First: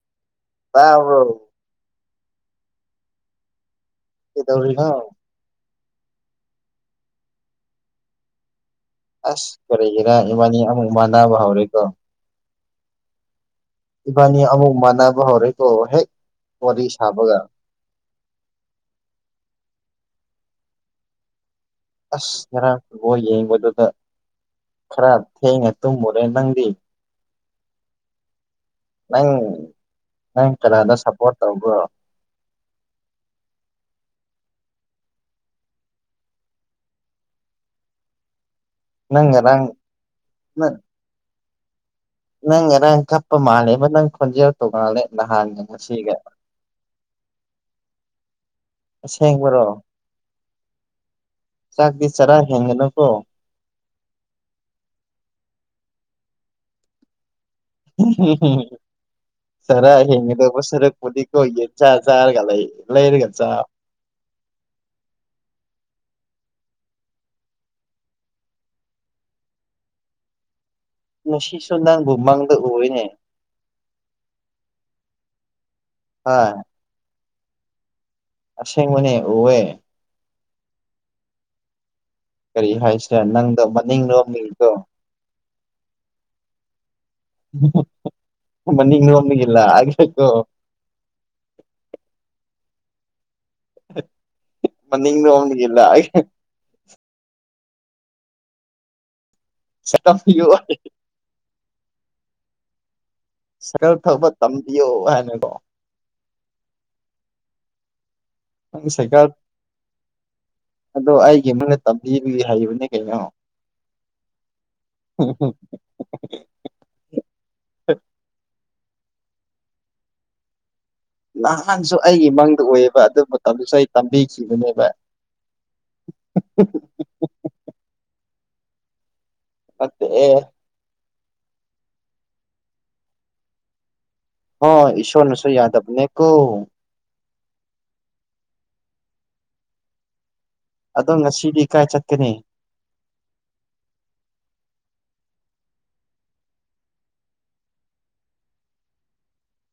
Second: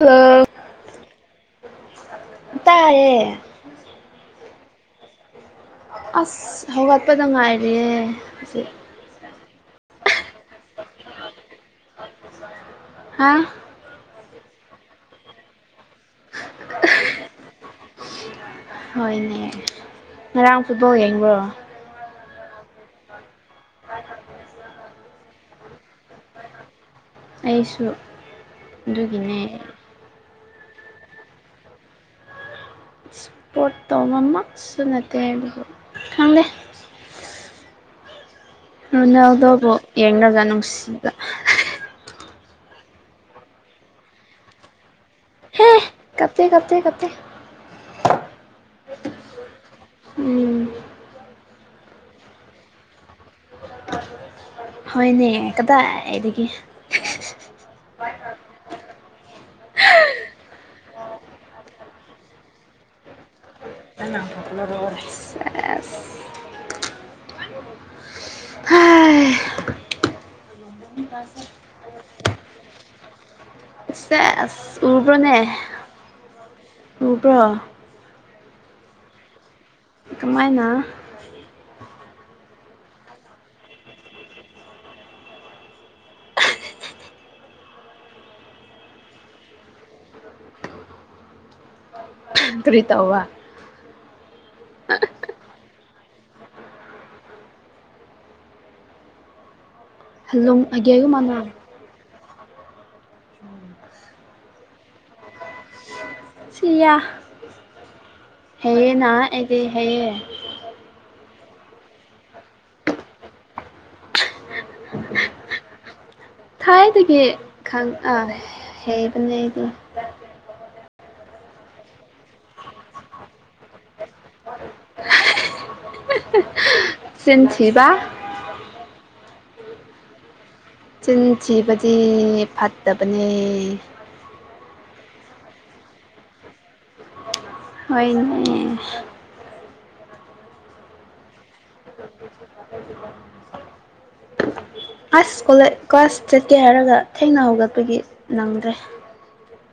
ꯍꯜꯂ‌ꫭ ꯇꯕ꯭ꯔꫭ ꯇꯥꯏꯌꯦ ꯀꯗꯧꯔꯤꯅꫭ ꯑꯁ ꯍꯧꯒꯠꯄꯗ ꯉꯥꯏꯔꯤꯌꯦ ꯑꯁꯤ [unintelligible] ꯑꯁ ꯀꯔꯤꯒꯤꯔꯥ ꯏꯕꯥꯅꯤ ꯑꯃꯨꯛ ꯃꯥꯟꯅꯕ ꯍꯧꯔꯦꯀꯣ ꯍꯥ ꯏꯕꯥꯅꯤ ꯑꯃꯨꯛ ꯃꯥꯟꯅꯕ ꯍꯧꯔꯦꯀꯣ ꯍꯦꯛ ꯋꯥꯔꯤ ꯁꯥꯕꯒ ꯍꯣꯏꯅꯦ ꯉꯔꯥꯡ ꯐꯨꯠꯕꫭꯜ ꯌꯦꯡꯕ꯭ꯔꯣ ꯑꯁ ꯉꯔꯥꯛ ꯕꯣꯜ ꯌꯦꯡꯕꯗꯨꯗ ꯈꯔ ꯊꯦꯡꯅ ꯇꯨꯝꯃꯨꯔꯦ ꯅꯪꯗꯤ ꯑꯩꯁꯨ ꯅꯪ ꯑꯗꯨꯒꯤꯅꯦ ꯅꯪ ꯀꯗꯥꯗ ꯁꯞꯄꯣꯔꯠ ꯇꯧꯕ꯭ꯔꫭ ꯄꯣꯠꯇꯣꯅꯃꯛꯁꯨꯨ ꯅ [unintelligible] ꯠꯇꯦ ꯍꯥꯏꯕ ꯈꯪꯗꯦ ꯅꯪ ꯔꫭꯅꯥꯜꯗꯨꯕꯨ ꯉꯔꯥꯡ ꯌꯦꯡꯉꯒ ꯅꯪ ꯅꯨꯡꯁꯤꯕ ꯅꯪ ꯉꯔꯥꯡ ꯀꯞꯄ ꯃꯥꯜꯂꯦ ꯅꯪ ꯈꯨꯣꯟꯖ ꯇꯣꯅꯜꯦ ꯍꯥꯥꯟꯗꫭ ꯍꯦ ꯑꯁꯤꯒ ꯀꯞꯇꯦ ꯀꯞꯇꯦ ꯀꯞꯇꯦ ꯑꯁꯦꯡꯕꯔꯣ ꯎꯝ ꯆꯛꯇꯤ ꯆꯔꯥ ꯍ‌ꯦꯟꯒꯅꯨꯀꫭ ꯍꯣꯏꯅꯦ ꯀꯗꯥꯏꯗꯒꯤ ꯍꯨꯝ ꯍꯨꯝ [unintelligible] ꯆꯔꯥ ꯍꯤꯡꯒꯗꯧꯕ ꯁꯔꯛꯄꯣꯗꯤꯀ ꯑꯣꯏ ꯌꯦꯦꯖꯥꯥꯔꯒ ꯂꯩ ꯂꯩꯔꯒ ꯆꯥ ꯃꯅꯗ ꯍꯥꯏ ꯉꯁꯤꯁꯨ ꯅꯪꯕꯨ ꯃꯥꯡꯗ ꯎꯅꯦ ꯁꯦꯁ ꯇꯔꯕꯅꯦ ꯍꯣꯏ꯫ ꯎꯕꯔꯣ ꯑꯁꯦꯡꯕꯅꯦ ꯎꯋꯦ ꯑꯗꯨꯃꯥꯏꯅ ꯀꯔꯤ ꯍꯥꯏꯁꯤꯅꯦ ꯅꯪꯗꯣ ꯃꯅꯤꯡ ꯂꯣꯝ ꯃꯤꯗꯣ ꯃꯅꯤꯣꯃꯤꯒꯂ ꯍꯥꯏꯒꯂꯣ ꯀ꯭ꯔꯤꯇ ꯋꯥ ꯃꯅꯤ ꯅ ꯑꯣꯝꯅꯤꯒꯂ ꯁꯝ ꯃꯥꯟ ꯁꯀꯜ ꯐꯕ ꯇꯝꯕꯤꯌꯣ ꯍꯥꯏꯅꯀꯣ ꯁꯤꯌꯥ ꯅꯪ ꯍꯦꯅ ꯁꯥꯏꯀꯜ ꯑꯦꯗꯤ ꯍꯦ ꯑꯗꯣ ꯑꯩꯒꯤ ꯑꯃꯅ ꯇꯝꯕꯤꯕꯒꯤ ꯍꯩꯕꯅꯦ ꯀꯩꯅꯣ ꯍ ꯍꯣ ꯊꯥꯏꯗꯒꯤ ꯈ ꯑ ꯍꯩꯕꯅꯦꯗꯤ ꯅꯍꯥꯟꯁꯨ ꯑꯩꯒꯤ ꯃꯥꯡꯗ ꯑꯣꯏꯌꯦꯕ ꯑꯗꯨ ꯃꯇꯝꯗꯨꯁꯨ ꯑꯩ ꯇꯝꯕꯤꯈꯤꯕꯅꯦꯕ ꯆꯟꯁꯤꯕ ꯃꯦ ꯆꯤꯟ ꯊꯤꯕꯗꯤ ꯐꯠꯇꯕꯅꯦ ꯑ ꯏꯁꯣꯔ ꯅꯁꯨ ꯌꯥꯗꯕꯅꯦ ꯀꯣ ꯍꯣꯏꯅꯦ ꯑꯗꯣ ꯉꯁꯤꯗꯤ ꯀꯥꯏ ꯆꯠꯀꯅꯤ ꯀ꯭ꯂꯥꯁ ꯀꯣ ꯀ꯭ꯂꯥꯁ ꯆꯠꯀꯦ ꯍꯥꯏꯔꯒ ꯊꯦꯡꯅ ꯍꯧꯒꯠꯄꯒꯤ ꯅꯪꯗ꯭ꯔꯦ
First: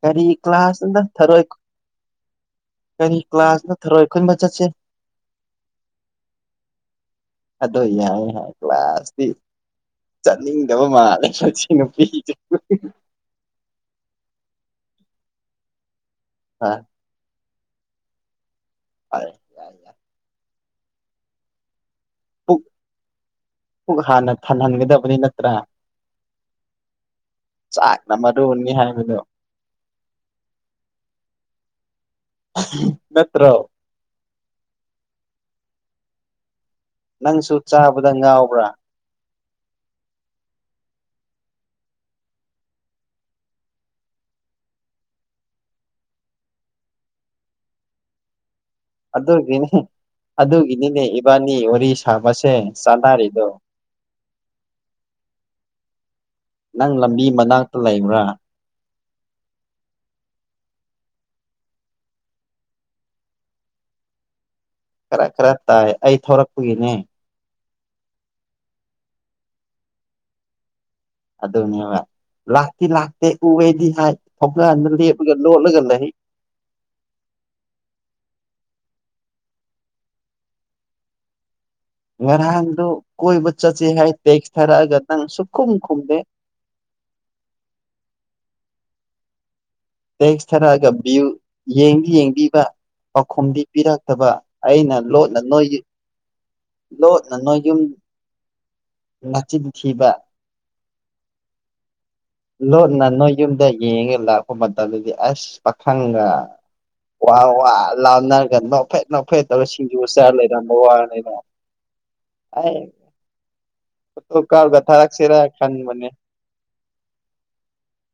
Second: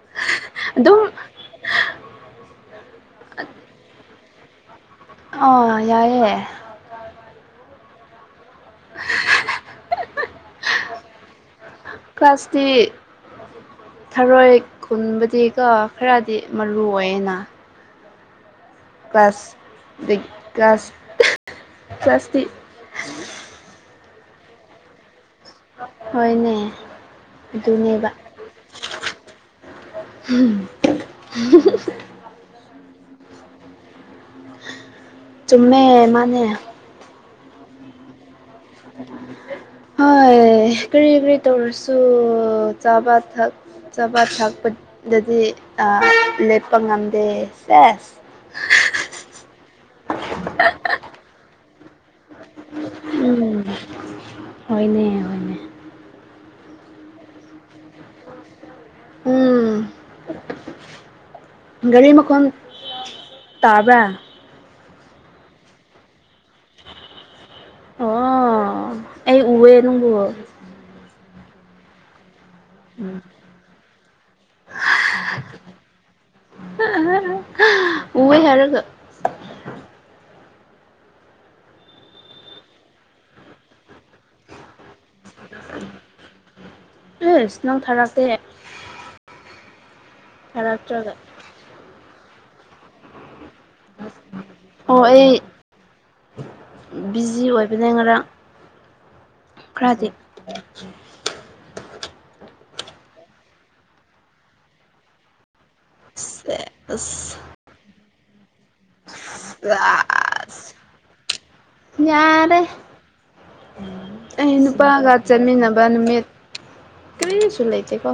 ꯀꯔꯤ ꯀ꯭ꯂꯥꯁ ꯑꯗꯨꯝ ꯅꯗ ꯊꯔꯣ ꯑꯩ ꯀꯔꯤ ꯀ꯭ꯂꯥꯁ ꯅꯊꯔꯣꯏ ꯑꯩꯈꯣꯏꯟꯕ ꯆꯠꯁꯤꯦ ꯑꯥ ꯌꯥꯏꯑꯦ ꯑꯗꯣ ꯏ ꯌꯥ ꯀ꯭ꯂ ꯀ꯭ꯂꯥꯁ ꯆꯠꯅꯤꯡꯗꯕ ꯃꯥꯜꯂꯦ ꯅꯨꯄꯤꯁꯦ ꯀ꯭ꯂꯥꯁꯇꯤ ꯊꯔꯣꯏ ꯈꯨꯟꯕꯗꯤ ꯀꯣ ꯈꯔꯗꯤ ꯍꯥꯏ ꯃꯔꯨ ꯑꯣꯏꯌꯦꯅ ꯌꯥꯏ ꯀ꯭ꯂ꯭ꯂꯥꯁ ꯌꯥꯏ ꯀꯥꯁ ꯄ꯭ꯂꯥꯁꯥꯁꯇ ꯨꯛ ꯍꯥꯟꯅ ꯊꯍꯟꯒꯗꯕꯅꯤ ꯅꯠꯇ꯭ꯔꯥ ꯍꯣꯏꯅꯦ ꯑꯗꯨꯅꯦꯕ ꯆꯥꯛꯅ ꯃꯔꯨꯅꯤ ꯍꯥꯏꯕꯗꯣ ꯅꯠꯇ꯭ꯔꯣ ꯆꯨꯝꯃꯦ ꯃꯥꯅꯦ ꯅꯪꯁꯨ ꯆꯥꯕꯗ ꯉꯥꯎꯕ꯭ꯔꯥ ꯍꯣꯏ ꯀꯔꯤ ꯀꯔꯤ ꯇꯧꯔꯁꯨ ꯆꯥꯕ ꯊꯛ ꯆꯥꯕ ꯊꯛꯄꯗꯗꯤ ꯂꯦꯞꯄ ꯉꯝꯗꯦ ꯁꯦꯁ ꯑꯗꯨꯒꯤꯅꯦ ꯑꯗꯨꯒꯤꯅꯤꯅꯦ ꯏꯕꯥꯅꯤ ꯋꯥꯔꯤ ꯁꯥꯕꯁꯦ ꯆꯥꯟꯅꯔꯤꯗꯣ ꯎ ꯍꯅꯦ ꯍ ꯅꯪ ꯂꯝꯕꯤ ꯃꯅꯥꯛꯇ ꯂꯩꯕ꯭ꯔꯥ ꯎꯝ ꯒꯥꯔꯤ ꯃꯈꯣꯟ ꯇꯥꯕ꯭ꯔꯥ ꯈꯔ ꯈꯔ ꯇꯥꯏ ꯑꯩ ꯊꯔꯛꯄꯒꯤꯅꯦ ꯀꯦ ꯅꯪꯕꯣ ꯑꯗꯨꯅꯦꯕ ꯂꯥꯛꯇꯤ ꯂꯥꯛꯇꯦ ꯎꯔꯦꯗꯤ ꯍꯥꯏ ꯊꯧꯂꯥꯟꯗ ꯂꯦꯞꯂꯒ ꯂꯣꯠꯂꯒ ꯂꯩ ꯎꯍ ꯍꯔꯒ ꯉꯔꯥꯟꯗꯨ ꯀꯣꯏꯕ ꯆꯠꯁꯤꯦ ꯍꯥꯏ ꯇꯦꯛꯁ ꯊꯥꯔꯛꯑꯒ ꯅꯪ ꯁꯈꯨꯝ ꯈꯨꯝꯗꯦ ꯑꯦ ꯁꯤꯅꯎ ꯊꯔꯥꯁꯦ ꯇꯦꯛꯁ ꯊꯥꯔꯛꯑꯒ ꯊꯥꯔꯛꯇ꯭ꯔꯒ ꯚ꯭ꯌꯨ ꯌꯦꯡꯗꯤ ꯌꯦꯡꯕꯤꯕ ꯄꯥꯎꯈꯨꯝꯗꯤ ꯄꯤꯔꯛꯇꯕ ꯑꯩꯅ ꯑꯣ ꯑꯩ ꯂꯣꯅ ꯅꯣꯏꯒꯤ ꯏꯖꯤ ꯑꯣꯏꯕꯅꯦ ꯉꯔꯥꯡ ꯈꯔꯗꯤ ꯅꯆꯤꯟꯈꯤꯕ ꯂꯣꯠꯅ ꯅꯣꯏ ꯌꯨꯝꯗ ꯌꯦꯡꯉ ꯂꯥꯛꯄ ꯃꯇꯝꯗꯨꯗꯤ ꯑꯁ ꯄꯥꯈꯪꯒ ꯑ ꯋꯥꯥꯎ ꯋꯥ ꯂꯥꯎꯅꯔꯒꯕ ꯐꯦ ꯅꯥ ꯐꯩꯠꯇꯕ ꯁꯤꯡꯖꯨ ꯃꯆꯥꯔ ꯂꯩꯔ ꯃ ꯋꯥ ꯂꯩꯅ ꯌꯥꯔꯦ ꯍꯥꯏ ꯑꯩ ꯅꯨꯄꯥꯒ ꯊꯥꯔꯛꯁꯤꯔ ꯆꯠꯃꯤꯟꯅꯕ ꯈꯟꯕꯅꯦ ꯅꯨꯃꯤꯠ ꯀꯔꯤꯁꯨꯂꯥꯏꯇꯦ ꯀꯣ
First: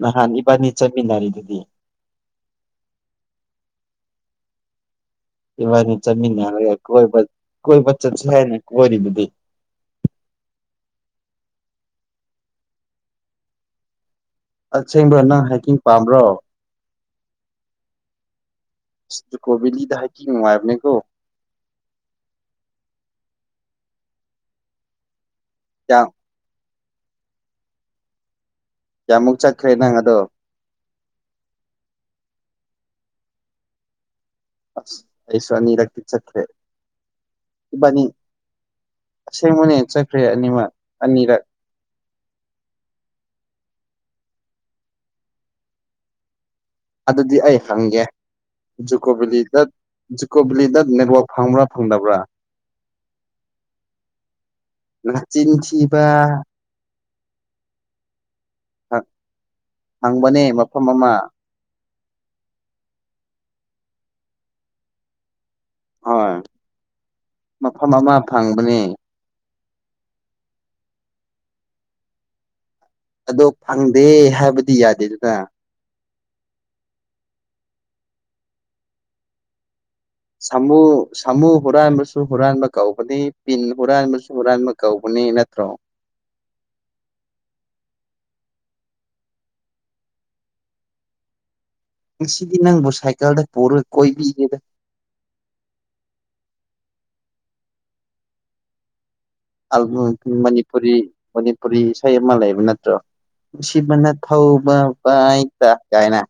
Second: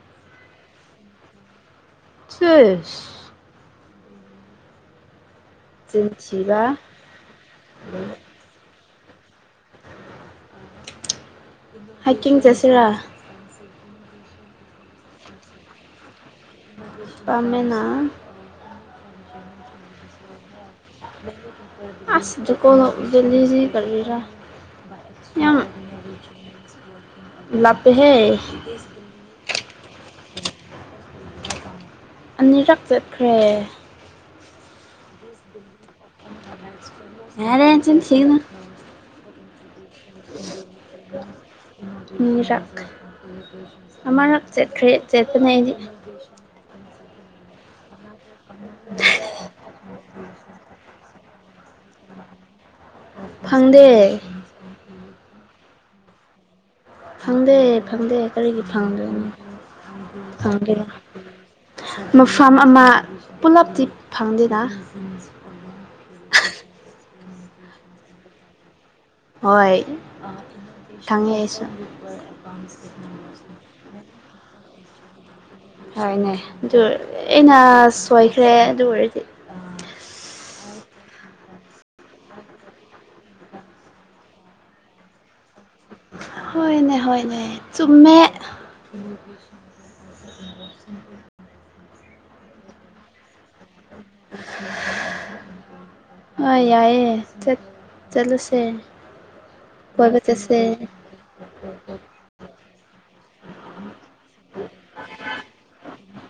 ꯅꯍꯥꯟ ꯏꯕꯥꯅꯤ ꯆꯠꯃꯤꯟꯅꯔꯤꯗꯨꯗꯤ ꯁꯤꯦꯁ ꯏꯃꯥꯏꯅ ꯆꯤꯟ ꯆꯠꯃꯤꯟꯅꯔꯒ ꯊꯤꯕ ꯀꯣꯏꯕ ꯀꯣꯏꯕ ꯆꯠꯁꯦ ꯍꯥꯏꯅ ꯀꯣꯏꯔꯤꯕꯗꯤ ꯍꯥꯏꯀꯤꯡ ꯆꯁꯤꯔꯥ ꯑꯁꯦꯡꯕ ꯅꯪ ꯍꯥꯏꯀꯤꯡ ꯄꯥꯝꯕ꯭ꯔꯣ ꯅꯨꯄꯥꯃꯦꯅꯥ ꯀꯣꯕꯤ ꯂꯤꯗ ꯍꯥꯏ ꯀꯉꯅꯨꯡꯉꯥꯏꯕꯅꯦ ꯀꯣ ꯑꯁ ꯗꯀꯣ ꯕꯤꯜꯂꯤꯗꯤꯖꯤ ꯀꯔ ꯌꯥ ꯂꯄꯍꯦ ꯀꯌꯥꯃꯨꯛ ꯆꯠꯈ꯭ꯔꯦ ꯅꯪ ꯑꯗꯣ ꯑꯅꯤꯔꯛ ꯆꯠꯈ꯭ꯔꯦ ꯑꯁ ꯑꯩꯁꯅꯤꯔꯛ ꯆꯈ꯭ꯔꯦ ꯌꯥꯔ ꯆꯤꯟꯁꯤꯅ ꯑꯁꯦꯡꯕꯅꯦ ꯆꯠꯈ꯭ꯔꯦ ꯑꯅꯤꯃꯛ ꯑꯅꯤꯔꯛ ꯃꯤꯔꯥꯛ ꯑꯥꯡ ꯆꯠ ꯆꯦꯇꯅ ꯑꯗꯨꯗꯤ ꯑꯩ ꯍꯪꯒꯦ ꯖꯨꯀꯣ ꯕꯦꯂꯤꯗ ꯖꯨꯀꯣ ꯕꯦꯂꯤꯗ ꯅꯦꯠꯋꯥꯛ ꯐꯪꯕ꯭ꯔꯥ ꯐꯪꯗꯕ꯭ꯔꯥ ꯐꯪꯗꯦ ꯅꯆꯤꯡ ꯊꯤꯕ ꯐꯪꯗꯦ ꯐꯪꯗꯦ ꯀꯔꯤꯒꯤ ꯐꯪꯗꯣꯏꯅꯣ ꯐꯪꯕꯅꯦ ꯐꯪꯗꯦ ꯃꯐꯝ ꯑꯃ ꯃꯐꯝ ꯑꯃ ꯄꯨꯂꯞꯇꯤ ꯐꯪꯗꯦꯅ ꯍꯣꯏ ꯃꯐꯝ ꯑꯃ ꯐꯪꯕꯅꯦ ꯍꯣꯏ ꯈꯪꯉꯦ ꯑꯩꯁꯨ ꯥꯟꯁ ꯑꯗꯣ ꯐꯪꯗꯦ ꯍꯥꯏꯕꯗꯤ ꯌꯥꯗꯦꯗꯅ ꯁ ꯍꯥꯏꯅꯦ ꯑꯗꯨ ꯑꯩꯅ ꯁꯣꯏꯈ꯭ꯔꯦ ꯑꯗꯨ ꯑꯣꯏꯔꯗꯤ ꯁꯥꯃꯨ ꯁꯥꯃꯨ ꯍꯨꯔꯥꯟꯕꯁꯨ ꯍꯨꯔꯥꯟꯕ ꯀꯧꯕꯧꯅꯤ ꯄꯤꯟ ꯍꯨꯔꯥꯟꯕꯁꯨ ꯍꯨꯔꯥꯟꯕ ꯀꯧꯕꯅꯤ ꯅꯠꯇ꯭ꯔꯣ ꯍꯣꯏꯅꯦ ꯍꯣꯏꯅꯦ ꯆꯨꯝꯃꯦ ꯉꯁꯤꯗꯤ ꯅꯪꯕꯨ ꯁꯥꯏꯀꯜꯗ ꯄꯨꯔꯣꯏ ꯀꯣꯏꯕꯤꯒꯦꯗ ꯍꯣꯏ ꯌꯥꯏꯑꯦ ꯆꯠꯂꯨꯁꯦ ꯀꯣꯏꯕ ꯆꯠꯁꯦ ꯃꯅꯤꯄꯨꯔꯤ ꯃꯅꯤꯄꯨꯔꯤ ꯏꯁꯩ ꯑꯃꯜ ꯂꯩꯕ ꯅꯠꯇ꯭ꯔꯣ ꯅꯨꯡꯁꯤꯕꯅ ꯊꯧꯕ ꯍꯛꯇ ꯀꯥꯏꯅ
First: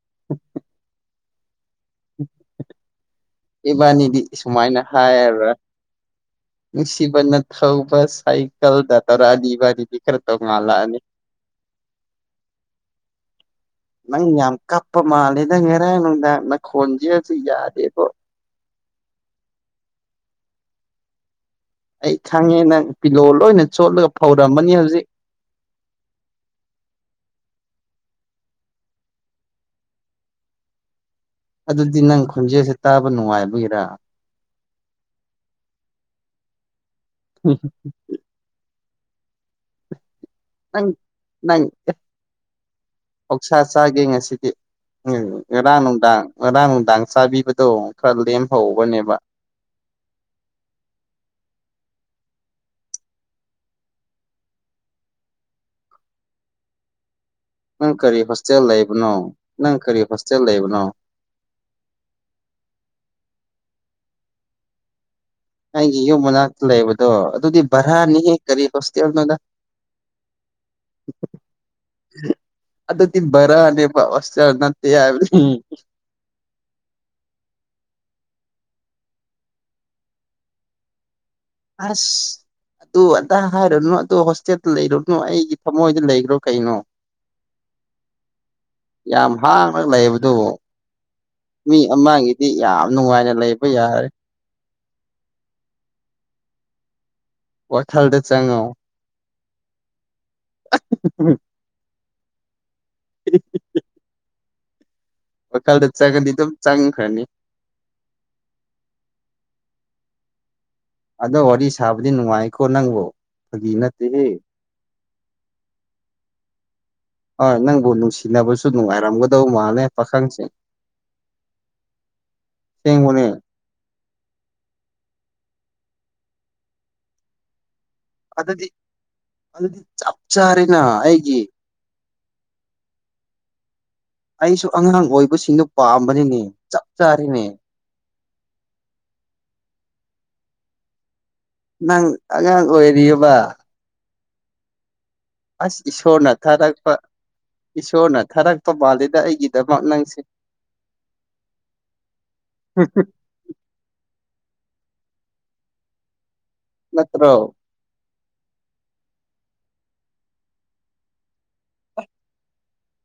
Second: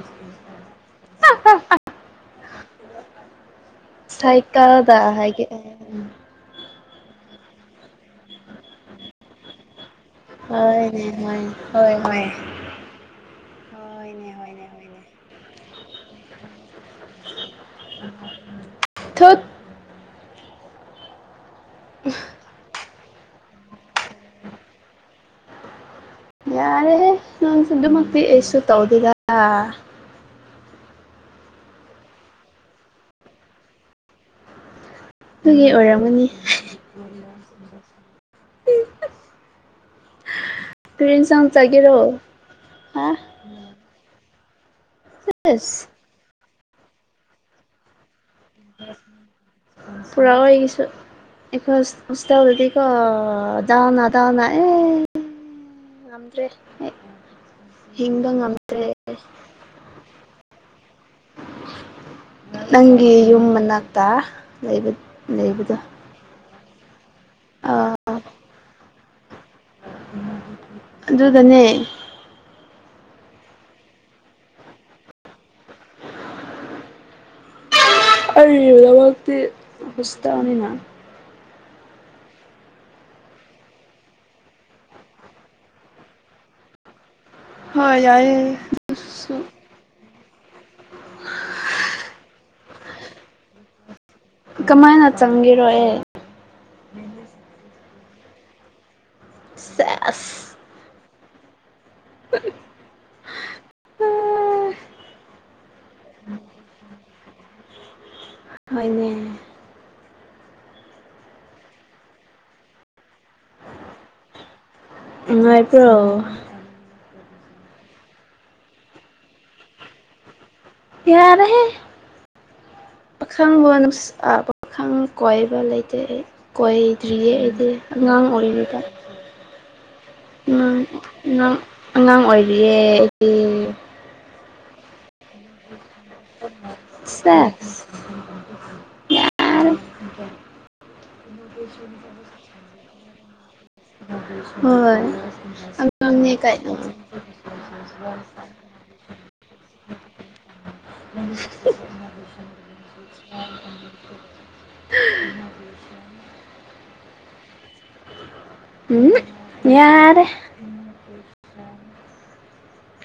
[inaudible] ꯏꯕꯥꯅꯤꯗꯤ ꯁꯨꯃꯥꯏꯅ ꯁꯥꯏꯀꯜꯗ ꯍꯥꯏꯒꯦ ꯍꯥꯏꯔꯕ꯭ꯔꯥ ꯅꯨꯡꯁꯤꯕꯅ ꯊꯧꯕ ꯁꯥꯏꯀꯜꯗ ꯇꯧꯔꯥꯗꯤ ꯏꯕꯗꯤꯗꯤ ꯍꯣꯏꯅꯦ ꯍꯣꯏ ꯍꯣꯏ ꯃꯣꯏ ꯅꯪ ꯌꯥꯝ ꯀꯞꯄ ꯍꯣꯏꯅꯦ ꯃꯥꯜꯂꯦ ꯅꯪ ꯉꯔ ꯅꯨꯡꯗꯥ ꯅꯪ ꯈꯣꯟꯖꯦꯔꯁꯨ ꯌꯥꯗꯦꯕꯣ꯫ ꯊꯠ ꯑꯩ ꯈꯪꯉꯦ ꯅꯪ ꯄꯤꯂꯣ ꯂꯣꯏꯅ ꯆꯣꯠꯂꯒ ꯐꯧꯔꯝꯕꯅꯤ ꯍꯧꯖꯤꯛ ꯌꯥꯔꯦ꯫ ꯅꯪ ꯑꯗꯨꯃꯛꯇꯤ ꯑꯩꯁꯨ ꯇꯧꯗꯦꯑꯥ꯫ ꯑꯗꯨꯗꯤ ꯅꯪ ꯈꯣꯟꯖꯦꯜꯁꯦ ꯇꯥꯕ ꯅꯨꯡꯉꯥꯏꯕꯒꯤꯔꯥ ꯅꯒꯤ ꯑꯣꯏꯔꯝꯃꯅꯤ꯫ ꯍꯝ ꯍ ꯅꯪ ꯀꯔꯤ ꯏꯟꯁꯥꯡ ꯅꯪ ꯆꯥꯒꯦꯔꯣ ꯍꯥ ꯄꯧꯁꯥ ꯆꯥꯒꯦ ꯉꯁꯤꯗꯤ꯫ ꯎꯝ ꯉꯔꯥꯡ ꯑꯁ ꯅꯨꯡꯗꯥꯡ ꯉꯔꯥꯡ ꯅꯨꯡꯗꯥꯡ ꯆꯥꯕꯤꯕꯗꯣ ꯈꯔ ꯂꯦꯝꯍꯧꯕꯅꯦꯕ꯫ ꯄꯨꯔꯥ ꯑꯩꯒꯤꯁꯨ꯫ ꯑꯩꯀꯣꯏ ꯍꯁꯇꯗꯤꯀꯣ ꯗꯅꯥ ꯗꯅꯥ ꯑꯦ꯫ ꯉꯗ꯭ꯔꯦ꯫ ꯅꯪ ꯀꯔꯤ ꯍꯣꯁꯇꯦꯜ ꯂꯩꯕꯅꯣ ꯅꯪ ꯀꯔꯤ ꯍꯣꯁꯇꯦꯜ ꯂꯩꯕꯅꯣ꯫ ꯅꯪꯒꯤ ꯌꯨꯝ ꯃꯅꯥꯛꯇ ꯂꯩꯕꯗꯣ꯫ ꯌꯨꯝ ꯃꯅꯥꯛꯇ ꯂꯩꯕꯗꯣ ꯑꯗꯨꯗꯤ ꯚꯔꯥꯅꯤꯍꯦ ꯀꯔꯤ ꯍꯣꯁꯇꯦꯜꯅꯣꯗ꯫ ꯑꯗꯨꯒꯅꯦ꯫ ꯑꯗꯣꯗꯤ ꯕꯥꯔꯅꯦꯕ ꯍꯣꯁꯇꯦꯜ ꯅꯠꯇꯦ ꯍꯥꯏꯕꯅꯤ꯫ ꯑꯗꯃꯛꯇꯤ ꯍꯣꯁꯇꯦꯜ ꯅꯤꯅ ꯑꯁ ꯑꯗꯨ ꯑꯗꯥ ꯍꯥꯏꯔꯨꯅꯨ ꯑꯗꯨ ꯍꯣꯁꯇꯦꯜꯗ ꯂꯩꯔꯨꯅꯨ ꯑꯩꯒꯤ ꯊꯃꯣꯏꯗ ꯂꯩꯈ꯭ꯔꯣ ꯀꯩꯅꯣ꯫ [inaudible] ꯍꯣꯏ ꯌꯥꯏꯌꯦ꯫ ꯌꯥꯝ ꯑꯗꯨꯁꯨ ꯍꯥꯡꯉꯒ ꯂꯩꯕꯗꯨꯕꯨ ꯃꯤ ꯑꯃꯒꯤꯗꯤ ꯌꯥꯝ ꯅꯨꯡꯉꯥꯏꯅ ꯂꯩꯕ ꯌꯥꯔꯦ꯫ ꯀꯃꯥꯏꯅ ꯆꯪꯒꯔꯣ ꯑꯩ꯫ ꯋꯥ ꯈꯜꯗ ꯆꯥꯡꯉ ꯁꯦꯁ [unintelligible] [unintelligible] [inaudible] ꯋꯥꯈꯜꯗ ꯆꯥꯒꯗꯤ ꯑꯗꯨꯝ ꯆꯪꯈ꯭ꯔꯅꯤ꯫ ꯍꯅꯦꯅꯦ꯫ ꯑꯗꯣ ꯋꯥꯔꯤ ꯁꯥꯕꯗꯤ ꯅꯨꯡꯉꯥꯏꯀꯣ ꯅꯪꯕꯨ ꯐꯥꯒꯤ ꯅꯠꯇꯦꯍꯦ꯫ ꯎꯥꯏ ꯄ꯭ꯔꯣ꯫ ꯍꯣꯏ ꯅꯪꯕꯨ ꯅꯨꯡꯁꯤꯅꯕꯁꯨ ꯅꯨꯡꯉꯥꯏꯔꯝꯒꯗꯧ ꯃꯥꯜꯂꯦ ꯄꯥꯈꯪꯁꯦ꯫ ꯌꯥ ꯌꯥꯔꯦ ꯄ ꯑꯁꯦꯡꯕꯅꯦ ꯈꯪ ꯋꯥ ꯄꯥ ꯈꯪ ꯀꯣꯏꯕ ꯂꯩꯇꯦ ꯀꯣꯏꯗ꯭ꯔꯤꯌꯦ ꯑꯩꯗꯤ꯫ ꯑꯉꯥꯡ ꯑꯗꯨꯗꯤ ꯑꯣꯏꯔꯤꯕꯗ ꯑꯗꯨꯗꯤ ꯆꯞ ꯑꯥꯡ ꯆꯥꯔꯦꯅ ꯑꯩꯒꯤ ꯉꯥꯡ ꯑꯉꯥꯡ ꯑꯣꯏꯔꯤꯌꯦ ꯑꯩꯗꯤ꯫ ꯑꯩꯁꯨ ꯑꯉꯥꯡ ꯑꯣꯏꯕꯁꯤꯡꯗꯨꯣ ꯄꯥꯝꯕꯅꯤꯅꯦ ꯆꯞ ꯆꯥꯔꯤꯅꯦ꯫ ꯁꯦꯛꯁ ꯌꯥꯔꯦ ꯅꯪ ꯑꯉꯥꯡ ꯑꯣꯏꯔꯤꯑꯕ꯫ ꯍꯣꯏ꯫ ꯑꯁ ꯏꯁꯣꯔꯅ ꯑꯉꯥꯡꯅꯦ ꯀꯩꯅꯣ ꯊꯥꯔꯛꯄ꯫ ꯏꯁꯣꯔꯅ ꯊꯔꯛꯇꯧ ꯃꯥꯜꯂꯤꯗ ꯑꯩꯒꯤꯗꯃꯛ ꯅꯪꯁꯦ꯫ ꯎꯝ [unintelligible] [inaudible] ꯅꯠꯇ꯭ꯔꯣ꯫ ꯎꯝ ꯌꯥꯔꯦ꯫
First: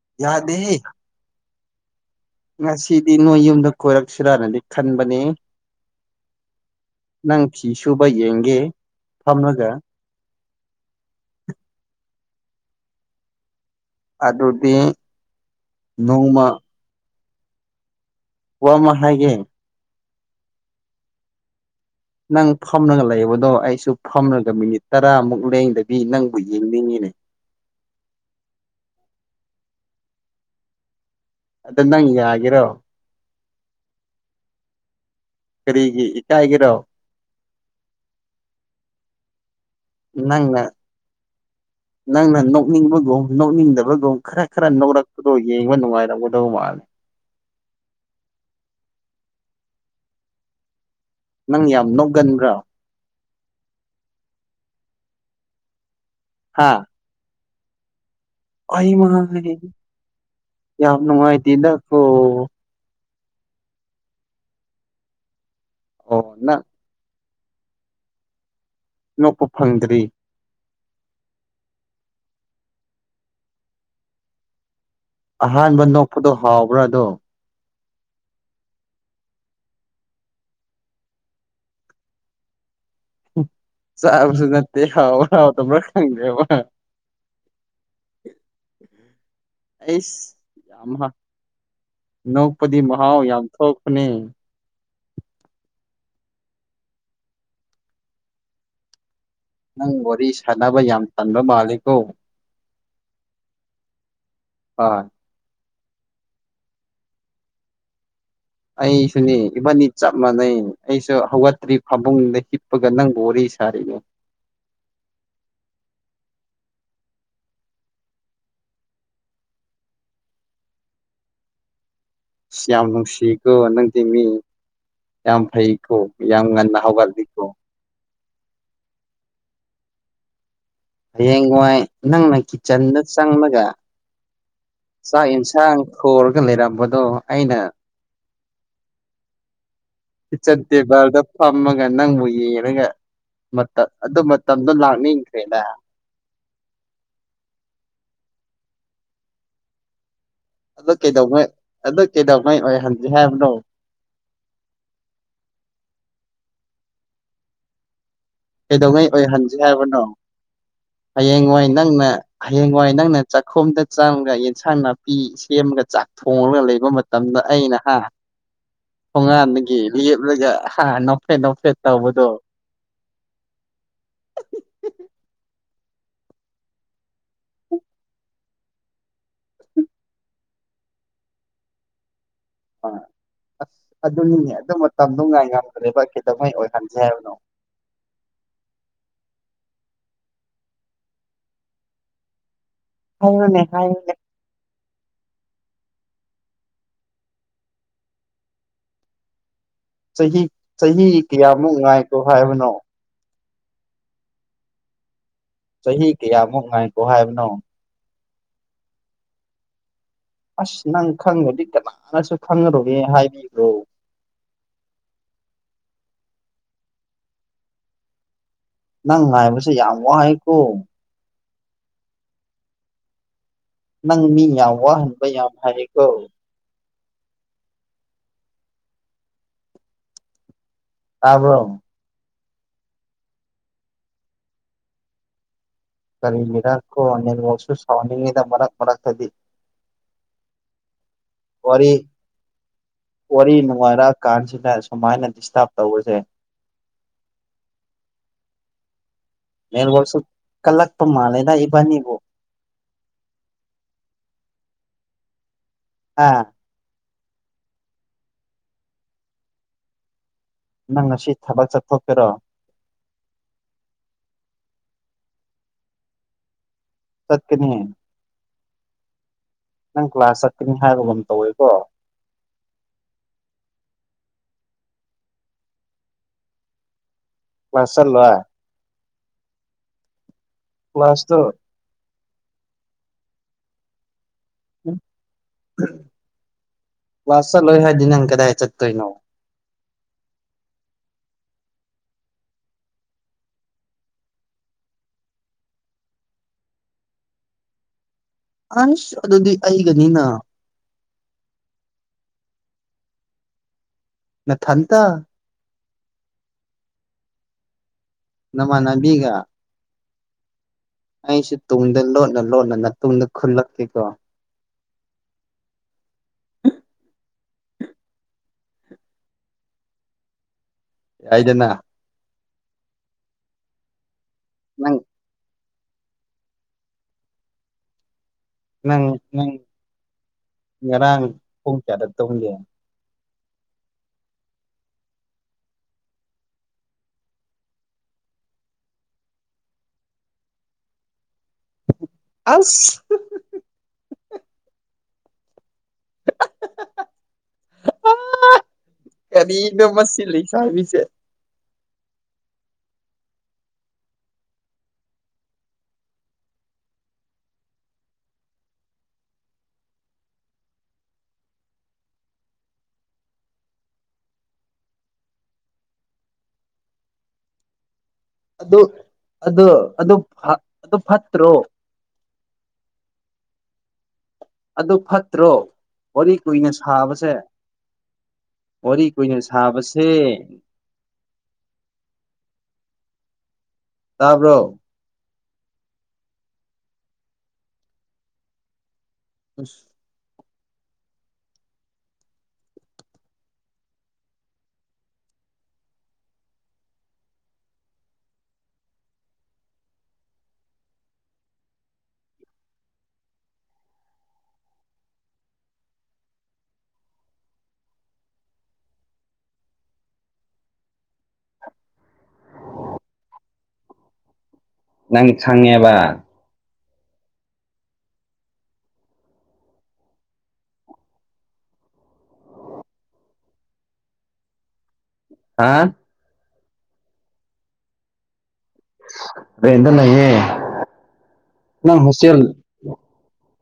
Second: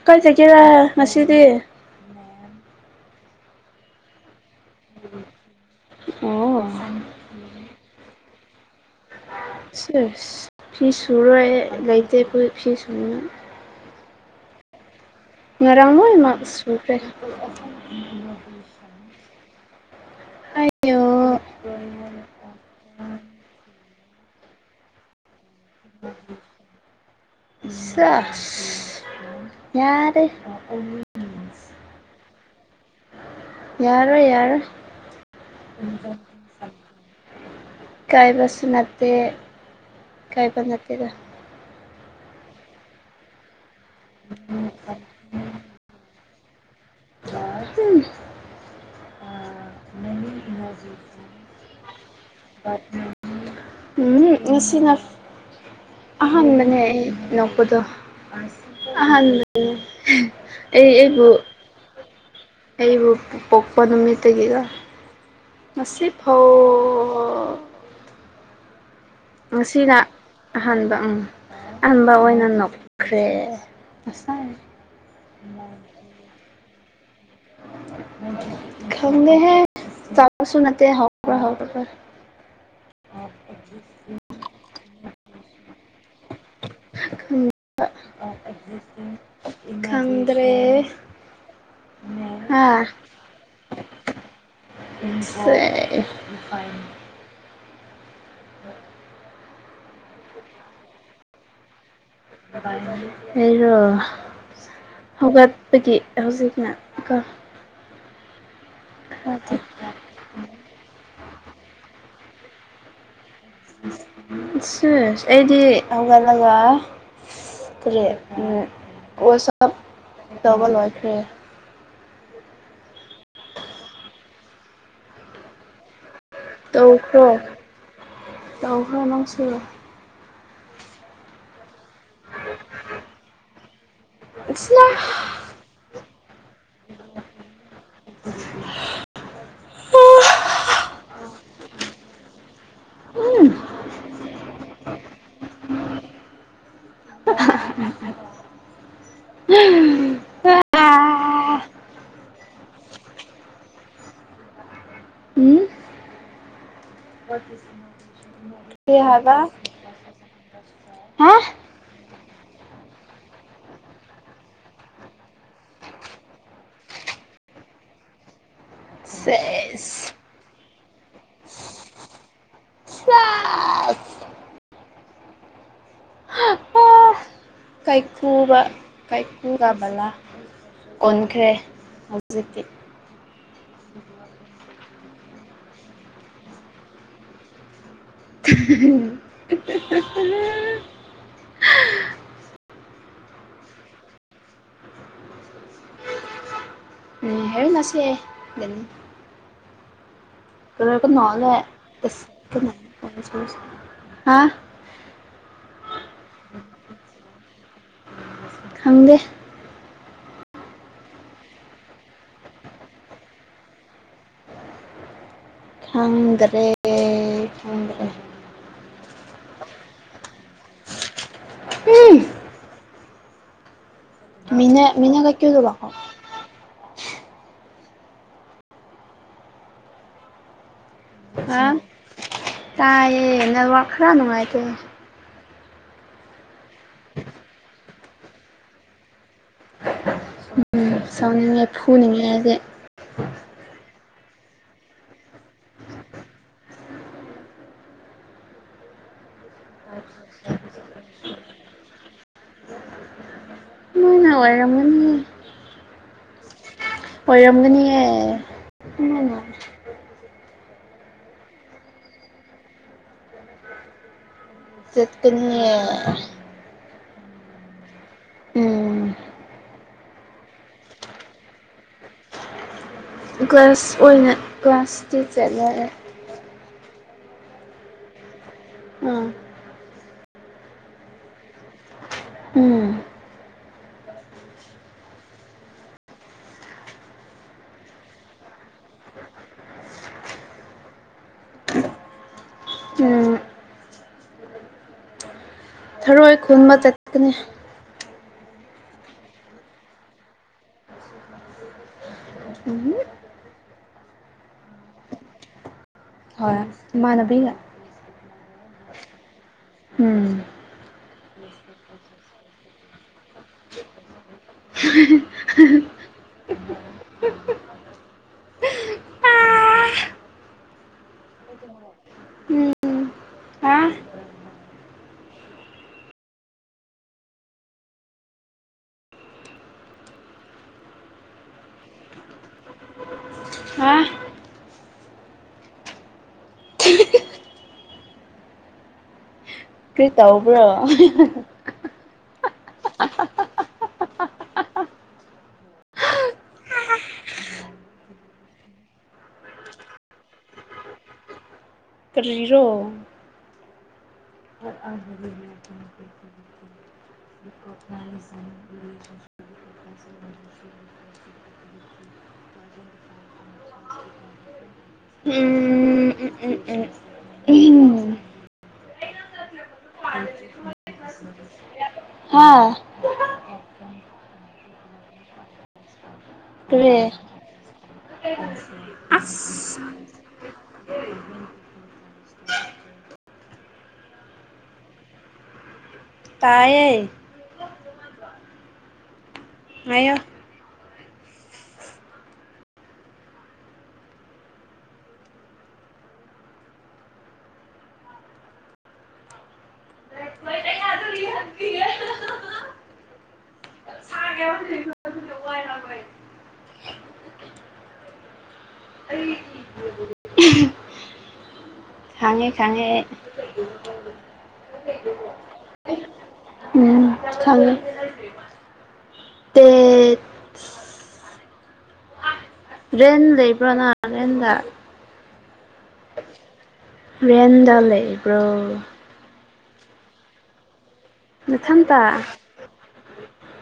ꯀꯥꯏꯖꯒꯦꯔꯥ ꯌꯥꯗꯦꯍꯦ ꯉꯁꯤꯗꯤ꯫ ꯉꯁꯤꯗꯤ ꯅꯣꯏ ꯌꯨꯝꯗ ꯀꯣꯏꯔꯛꯁꯤꯔꯥꯅꯗꯤ ꯈꯟꯕꯅꯦ ꯑꯣ ꯅꯪ ꯐꯤ ꯁꯨꯕ ꯌꯦꯡꯒꯦ ꯐꯝꯔꯒ ꯐꯤ ꯁꯨꯔꯣꯏ ꯑꯩ ꯂꯩꯇꯦ ꯐꯨꯔꯤꯠ ꯐꯤ ꯁꯨꯅꯤꯡꯉꯥꯏ ꯑꯗꯨꯗꯤ ꯉꯥꯔꯥꯡ ꯂꯣꯏꯃꯛ ꯅꯣꯡꯃ ꯁꯨꯈ꯭ꯔꯦ ꯋꯥꯃ ꯍꯥꯏꯒꯦ ꯌꫭ ꯅꯪ ꯐꯝꯂꯒ ꯂꯩꯕꯗꯣ ꯑꯩꯁꯨ ꯐꯝꯂꯒ ꯃꯤꯅꯤꯠ ꯇꯔꯥꯃꯨꯛ ꯂꯦꯡꯗꯕꯤ ꯅꯪꯕꯨ ꯌꯦꯡꯅꯤꯡꯉꯤꯅꯦ ꯆꯦꯁ ꯌꯥꯔꯦ ꯑꯗꯨ ꯅꯪ ꯌꯥꯒꯦꯔꯣ ꯌꯥꯔꯣꯏ ꯌꯥꯔꯣꯏ ꯀꯔꯤꯒꯤ ꯏꯀꯥꯏꯒꯦꯔꯣ ꯀꯥꯏꯕꯁꯨ ꯅꯠꯇꯦ ꯅꯪꯅ ꯏꯀꯥꯏꯕ ꯅꯠꯇꯦꯗ ꯅꯪꯅ ꯅꯣꯛꯅꯤꯡꯕꯒꯨꯝ ꯅꯣꯛꯅꯤꯡꯗꯕ ꯕꯒꯨꯝ ꯈꯔ ꯈꯔ ꯅꫭꯔꯛꯄꯗꯣ ꯌꯦꯡꯕ ꯅꯨꯡꯉꯥꯏꯔꯝꯒꯗꯧ ꯃꯥꯜꯂꯦ ꯍꯝ ꯃꯃꯤ ꯃꯖꯁꯤ [unintelligible] ꯅꯪ ꯌꯥꯝ ꯅꫭꯛꯒꯟꯕ꯭ꯔꯥ ꯎ ꯎꯝ [unintelligible] ꯎꯝ ꯉꯁꯤꯅ ꯍꯥ ꯑꯍꯥꯟꯕꯅꯦ ꯑꯩꯅꯣꯛꯄꯗꯣ ꯑꯩꯃꯥ ꯑꯍꯥꯟꯕꯅꯦ ꯑꯩ ꯑꯩꯕꯨ ꯏꯅꯈꫭ ꯑꯩꯕꯨ ꯄꯣꯛꯄ ꯅꯨꯃꯤꯠꯇꯒꯤꯒ ꯑꯣ ꯅꯪ ꯉꯁꯤꯐꯥꯎ ꯅꯣꯛꯄ ꯉꯁꯤꯅ ꯐꯪꯗ꯭ꯔꯤ ꯑꯍꯥꯟꯕ ꯎꯝ ꯑꯍꯥꯟꯕ ꯑꯣꯏꯅ ꯅꯣꯛꯈ꯭ꯔꯦ ꯉꯁꯥꯏ ꯑꯍꯥꯟꯕ ꯅꯣꯛꯄꯗꯣ ꯍꯥꯎꯕ꯭ꯔꯥ ꯑꯗꯣ ꯈꯪꯗꯦꯍꯦ ꯑꯆꯥꯄꫭꯠꯁꯨ ꯅꯠꯇꯦ ꯍꯥꯎꯕꯔꯥ ꯍꯥꯎꯇꯕꯔꯥ ꯆꯥꯕꯁꯨ ꯅꯠꯇꯦ ꯍꯥꯎꯕꯔ ꯍꯥꯎꯇꯕꯔ ꯈꯪꯗꯔꯦꯕ ꯑꯩꯁ ꯈꯪꯗ꯭ꯔꯦ ꯌꯥꯝꯃ ꯅꯣꯛꯄꯗꯤ ꯃꯍꯥꯎ ꯌꯥꯝ ꯊꯣꯛꯄꯅꯦ ꯆꯦꯁ [unintelligible] ꯎꯝ [unintelligible] ꯅꯪ ꯋꯥꯔꯤ ꯁꯥꯟꯅꯕ ꯌꯥꯝ ꯇꯟꯕ ꯃꯥꯜꯂꯤꯀꯣ ꯑꯩꯔꯣ ꯍꯣꯏ ꯍꯧꯒꯠꯄꯒꯤ ꯍꯧꯖꯤꯛꯅ ꯑꯩꯁꯨꯅꯦ ꯈꯔꯗꯤ ꯏꯕꯟꯅꯤ ꯆꯞ ꯃꯥꯟꯅꯩ ꯑꯩꯁꯨ ꯍꯧꯒꯠꯇ꯭ꯔꯤ ꯐꯃꯨꯡꯗ ꯍꯤꯞꯄꯒ ꯅꯪꯕꯨ ꯋꯥꯔꯤ ꯁꯥꯔꯤꯅꯦ ꯆꯦꯁ ꯑꯩꯗꯤ ꯍꯧꯒꯠꯂꯒ ꯀꯌꯤ ꯎꯝ ꯀꯁꯞ ꯇꯧꯕ ꯂꯣꯏꯈ꯭ꯔꯦ ꯁꯤ ꯌꯥꯝ ꯅꯨꯡꯁꯤꯈꯣ ꯅꯪꯗꯤꯃꯤ ꯌꯥꯝ ꯐꯩ ꯑꯣ ꯌꯥꯝ ꯉꯟꯅ ꯍꯧꯒꯠꯂꯤꯀꯣ ꯇꯧꯕꯔ ꯅꯪꯁꯨ ꯍꯌꯦꯡ ꯋꯥꯏ ꯅꯪꯅ ꯀꯤꯆꯟꯗ ꯆꯪꯂꯒ ꯆꯥꯛ ꯌꯦꯟꯁ ꯁꯥꯡ ꯊꫭꯔꯒ ꯂꯩꯔꯝꯕꯗꯣ ꯑꯩꯅ [inaudible] ꯀꯤꯆꯟ ꯇꯦꯕꯜꯗ ꯐꯝꯃꯒ ꯅꯪꯕꯨ ꯌꯦꯡꯔ‌ꯒ ꯎꯝ ꯃꯇꯝ ꯑꯗꯨ ꯃꯇꯝꯗꫭ ꯂꯥꯛꯅꯤꯈ꯭ꯔꯦꯗ [unintelligible] ꯑꯗꯨ ꯀꯩꯗꯧꯉꯩ ꯑꯗꯨ ꯀꯩꯗꯧꯉꯩ ꯑꯣꯏꯍꯟꯖꯦ ꯍꯥꯏꯕꯅꯣ ꯎꯝ ꯄꯀꯤꯁ [unintelligible] ꯀꯩꯗꯧꯉꯩ ꯑꯣꯏꯍꯟꯖꯤ ꯍꯥꯏꯕꯅꯣ ꯍꯌꯦꯡ ꯋꯥꯏ ꯅꯪꯅ ꯍꯌꯦꯡꯋꯥꯏ ꯅꯪꯅ ꯆꯥꯛꯈꯣꯝꯗ ꯆꯥꯡꯉꯒ ꯌꯦꯟꯁꯥꯡ ꯅꯥꯄꯤ ꯁꯦꯝꯃꯒ ꯆꯥꯛ ꯊꯣꯡꯂꯒ ꯂꯩꯕ ꯃꯇꯝꯗ ꯑꯩꯅ ꯍꯥ ꯊꯣꯡꯉꯥꯟꯗꯒꯤ ꯁꯦꯁ ꯂꯦꯞꯂꯒ ꯍꯥ ꯅꯣꯐꯦꯠ ꯅꯣꯐꯦꯠ ꯇꯧꯕꯗꯣ [inaudible] ꯀꯥꯏꯈꯨꯕ ꯀꯩꯀꯨ ꯒꯥ ꯕꯥꯂꯥ ꯑꯣꯟꯈ꯭ꯔꯦ ꯍꯧꯖꯤꯛꯇꯤ ꯑꯥ ꯑ ꯑꯗꯨꯅꯤꯅꯦ ꯑꯗꯨ ꯃꯇꯝꯗꯣ ꯉꯥꯏ ꯉꯝꯗ꯭ꯔꯦꯕ ꯀꯩꯗꯧꯉꯩ ꯑꯣꯏꯍꯟꯁꯦ ꯍꯥꯏꯕꯅꯣ [inaudible] ꯍꯥꯏꯌꯨꯅꯦ ꯍꯥꯏꯌꯨꯅꯦ ꯎꯝ ꯍꯦꯔ ꯅꯁꯤꯅꯤ [inaudible] ꯆꯍꯤ ꯆꯍꯤ ꯀꯌꯥꯃꯨꯛ ꯉꯥꯏꯈꯣ ꯍꯥꯏꯕꯅꯣ [inaudible] ꯆꯍꯤ ꯀꯌꯥꯃꯨꯛ ꯉꯥꯏꯀꯣ ꯍꯥꯏꯕꯅꯣ ꯈꯪꯗꯦ ꯑꯁ ꯅꯪ ꯈꯪꯗꯔꯥꯗꯤ ꯀꯅꯥꯅꯁꯨ ꯈꯪꯉꯔꯣꯢꯌꯦ ꯍꯥꯏꯕꯤꯈ꯭ꯔꯣ ꯈꯪꯗ꯭ꯔꯦ ꯈꯪꯗ꯭ꯔꯦ ꯅꯪ ꯉꯥꯏꯕꯁꯨ ꯌꯥꯝ ꯋꯥꯏꯀꯣ [inaudible] ꯅꯪ ꯃꯤ ꯌꯥꯝ ꯃꯤꯅ ꯃꯤꯅ ꯋꯥꯍꯟꯕ ꯀꯩ ꯀ꯭ꯌꯨ ꯌꯥꯝ ꯂꯥꯛꯑꯣ ꯍꯥꯏꯔꯦꯀꯣ ꯍꯥ ꯇꯥꯕꯔꯣ ꯇꯥꯏꯌꯦ ꯅꯦꯠꯋꯥꯛ ꯈꯔ ꯅꯨꯡꯉꯥꯏꯇꯦ ꯀꯔꯤꯒꯤꯔꯀꯣ ꯅꯦꯠꯋꯥꯛꯁꯨ ꯁꯥꯎꯅꯤꯡꯢꯗ ꯃꯔ ꯃꯔꯛ ꯗꯗꯤ ꯁꯥꯎꯅꯤꯡꯉꯦ ꯋꯥꯔꯤ ꯐꯨꯅꯤꯡꯉꯦ ꯑꯩꯗꯤ ꯋꯥꯔꯤ ꯅꯨꯡꯉꯥꯏꯔ ꯀꯥꯟꯁꯤꯗ ꯁꯨꯃꯥꯏꯅ ꯗꯤꯁꯇꯥꯔꯕ ꯇꯧꯕꯁꯦ ꯅꯦꯠꯋꯥꯛꯁꯨ ꯀꯜꯂꯛꯄ ꯃꯥꯜꯂꯦꯗ ꯏꯕꯥꯅꯤꯕꯨ ꯅꯣꯏꯅ ꯑꯣꯏꯔꯝꯒꯅꯤ ꯍꯥ ꯑꯣꯏꯔꯝꯒꯅꯤꯍꯦ ꯎꯝ [inaudible] ꯅꯪ ꯉꯁꯤ ꯊꯕꯛ ꯆꯠꯊꯣꯛꯀꯦꯔꯣ ꯆꯠꯀꯅꯤꯌꯦ ꯆꯠꯀꯅꯤ ꯎꯝ ꯅꯪ ꯀ꯭ꯂꯥꯁ ꯆꯠꯒꯅꯤ ꯍꯥꯏꯕꯒꯨꯝ ꯇꯧꯏꯀꯣ ꯀ꯭ꯂꯒꯥꯁ ꯑꯣꯏꯅ ꯀ꯭ꯂꯒꯥꯁꯇꯤ ꯆꯠꯂꯥꯔꯣꯢ ꯀꯥꯁꯜ ꯆꯠꯂꯣꯏ ꯎꯝ ꯀꯂ꯭ꯥꯁ ꯇꯣ ꯎꯝ ꯀꯂꯥꯁ ꯆꯠꯂꯣꯏ ꯍꯥꯏꯗꯤ ꯅꯪ ꯀꯗꯥꯏ ꯆꯠꯇꯣꯏꯅꯣ ꯎꯝ ꯊꯔꯣꯏ ꯈꯨꯟꯕ ꯆꯠꯀꯅꯤ ꯑꯁ ꯑꯗꯨꯗꯤ ꯑꯩꯒꯅꯤꯅ ꯎꯝ [inaudible] ꯅꯊꯟꯇ ꯍꯣꯏ ꯏꯃꯥꯟꯅꯕꯤꯒ ꯅꯃꯥꯟꯅꯕꯤꯒ ꯎꯝ ꯑꯩꯁꯨ ꯇꯨꯡꯗ ꯂꯣꯟꯅ ꯂꯣꯟꯅ ꯇꯨꯡꯗ ꯈꯨꯜꯂꯛꯀꯦꯀꯣ [inaudible] ꯌꯥꯏꯗꯅ ꯎꯝ ꯍꯥ ꯅꯪ ꯅꯪ ꯅꯪ ꯉꯔꯥꯡ ꯄꯣꯡ ꯆꯥꯗ ꯇꯧꯒꯦ ꯍꯥ ꯀꯩ ꯇꯕ꯭ꯔꯣ ꯑꯁ ꯀꯔꯤꯗ ꯃꯁꯤ ꯂꯩꯁꯕꯤꯁꯦ ꯀꯔꯤ ꯔꯣ [unintelligible] [unintelligible] [inaudible] ꯎꯝ ꯎ ꯎꯝ ꯎꯝ ꯎꯝ [unintelligible] ꯑꯗꯨ ꯑꯗꯨ ꯑꯗꯨ ꯐꯥ ꯑꯗꯨ ꯐꯠꯇ꯭ꯔꯣ ꯍꯥꯥ [unintelligible] ꯑꯗꯨ ꯐꯠꯇ꯭ꯔꯣ ꯋꯥꯔꯤ ꯀꯨꯏꯅ ꯀꯔꯤ ꯁꯥꯕꯁꯦ [unintelligible] [inaudible] ꯋꯥꯔꯤ ꯀꯨꯏꯅ ꯁꯥꯕꯁꯦ ꯇꯥꯕꯔꯣ ꯇꯥꯏꯌꯦ ꯑꯁ [unintelligible] [inaudible] ꯍꯥꯏꯌꯣ ꯍꯥꯡꯉꯦ ꯈꯉꯦ [unintelligible] ꯅꯪ ꯈꯪꯉꯦꯕ ꯎꯝ ꯈꯪꯉꯦ ꯇꯦ [unintelligible] ꯔꯦꯟ ꯂꯩꯕꯔꯅ ꯔꯦꯟꯗ ꯍꯥ [unintelligible] ꯔꯦꯟꯗ ꯂꯩꯕ꯭ꯔꯣ ꯔꯦꯟꯗ ꯂꯩꯌꯦ ꯅꯪ ꯅꯊꯟꯇ ꯍꯣꯁꯇꯦꯜ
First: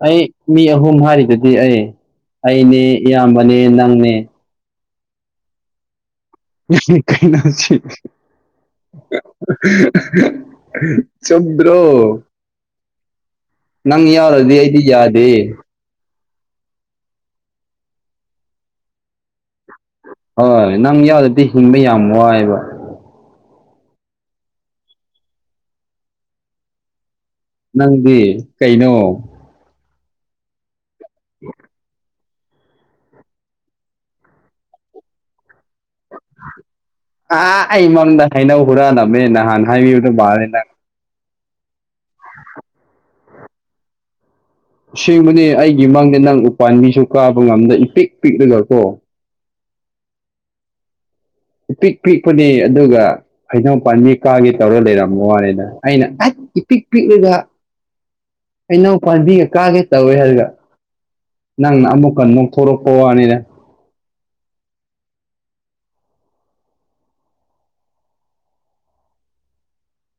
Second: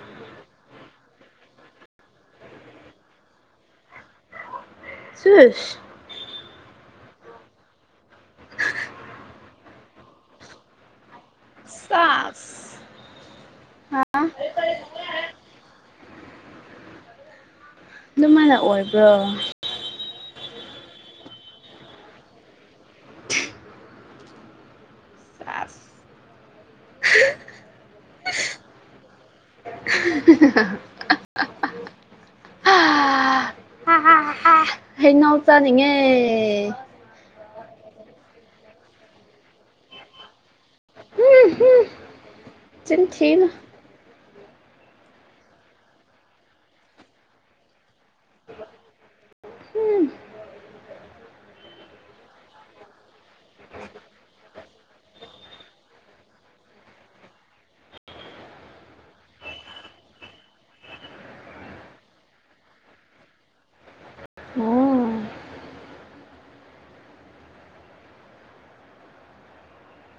ꯑꯩ ꯃꯤ ꯑꯍꯨꯝ ꯍꯥꯏꯔꯤꯗꯨꯗꯤ ꯑꯩ ꯑꯩꯅꯦ ꯏꯌꯥꯝꯕꯅꯦ ꯅꯪꯅꯦ ꯁꯁ [unintelligible] [inaudible] [unintelligible] ꯀꯩꯅꯣꯁꯤ [unintelligible] ꯆꯨꯝꯗꯔꯣ ꯁꯥꯁ ꯅꯪ ꯌꯥꯎꯗꯗꯤ ꯑꯩꯗꯤ ꯌꯥꯗꯦ ꯑꯗꯨꯃꯥꯏꯅ ꯑꯣꯏꯕ꯭ꯔꯣ ꯍꯣꯏ ꯅꯪ ꯌꯥꯎꯗꯗꯤ ꯍꯤꯡꯕ ꯌꯥꯝ ꯋꯥꯏꯑꯦꯕ ꯁꯥꯁ ꯅꯪꯗꯤ ꯀꯩꯅꯣ [unintelligible] [unintelligible] [inaudible] ꯍꯥ ꯍꯩꯅꯧꯆꯥ ꯅꯤꯡꯉꯦ [unintelligible] ꯑꯥꯍꯥ ꯑꯩ ꯃꯡꯗ ꯍꯩꯅꯧ ꯍꯨꯔꯥꯟꯂꯝꯃꯦ ꯅꯍꯥꯟ ꯍꯥꯏꯕꯤꯕꯗꯣ [unintelligible] ꯕꯥꯔꯦ ꯅꯪ [inaudible] ꯆꯤꯟ ꯊꯤꯅꯨ ꯁꯦꯡꯕꯅꯦ ꯑꯩꯒꯤ ꯃꯥꯡꯗꯦ ꯅꯪ ꯎꯄꯥꯥꯟꯕꯤꯁꯨ ꯀꯥꯕ ꯉꯝꯗ ꯏ ꯄꯤꯛ ꯄꯤꯛꯂꯒ ꯀꯣ ꯏꯄꯤꯛ ꯄꯤꯛꯄꯅꯦ ꯑꯗꯨꯒ ꯍꯩꯅꯧ ꯄꯥꯟꯕꯤ ꯀꯥꯒꯦ ꯇꯧꯔ ꯂꯩꯔꯝꯃ ꯋꯥꯅꯦꯗ ꯑꯩꯅ ꯑꯁ ꯏꯄꯤꯛ ꯄꯤꯛꯂꯒ ꯍꯩꯅꯧ ꯄꯥꯝꯕꯤꯒ ꯀꯥꯒꯦ ꯇꯧꯋꯦ ꯍꯥꯏꯔꯒ ꯅꯪꯅ ꯑꯃꯨꯛꯀꯟ ꯅꯣꯛꯊꯣꯔꯛꯄ ꯋꯥꯅꯤꯗ ꯑꯣ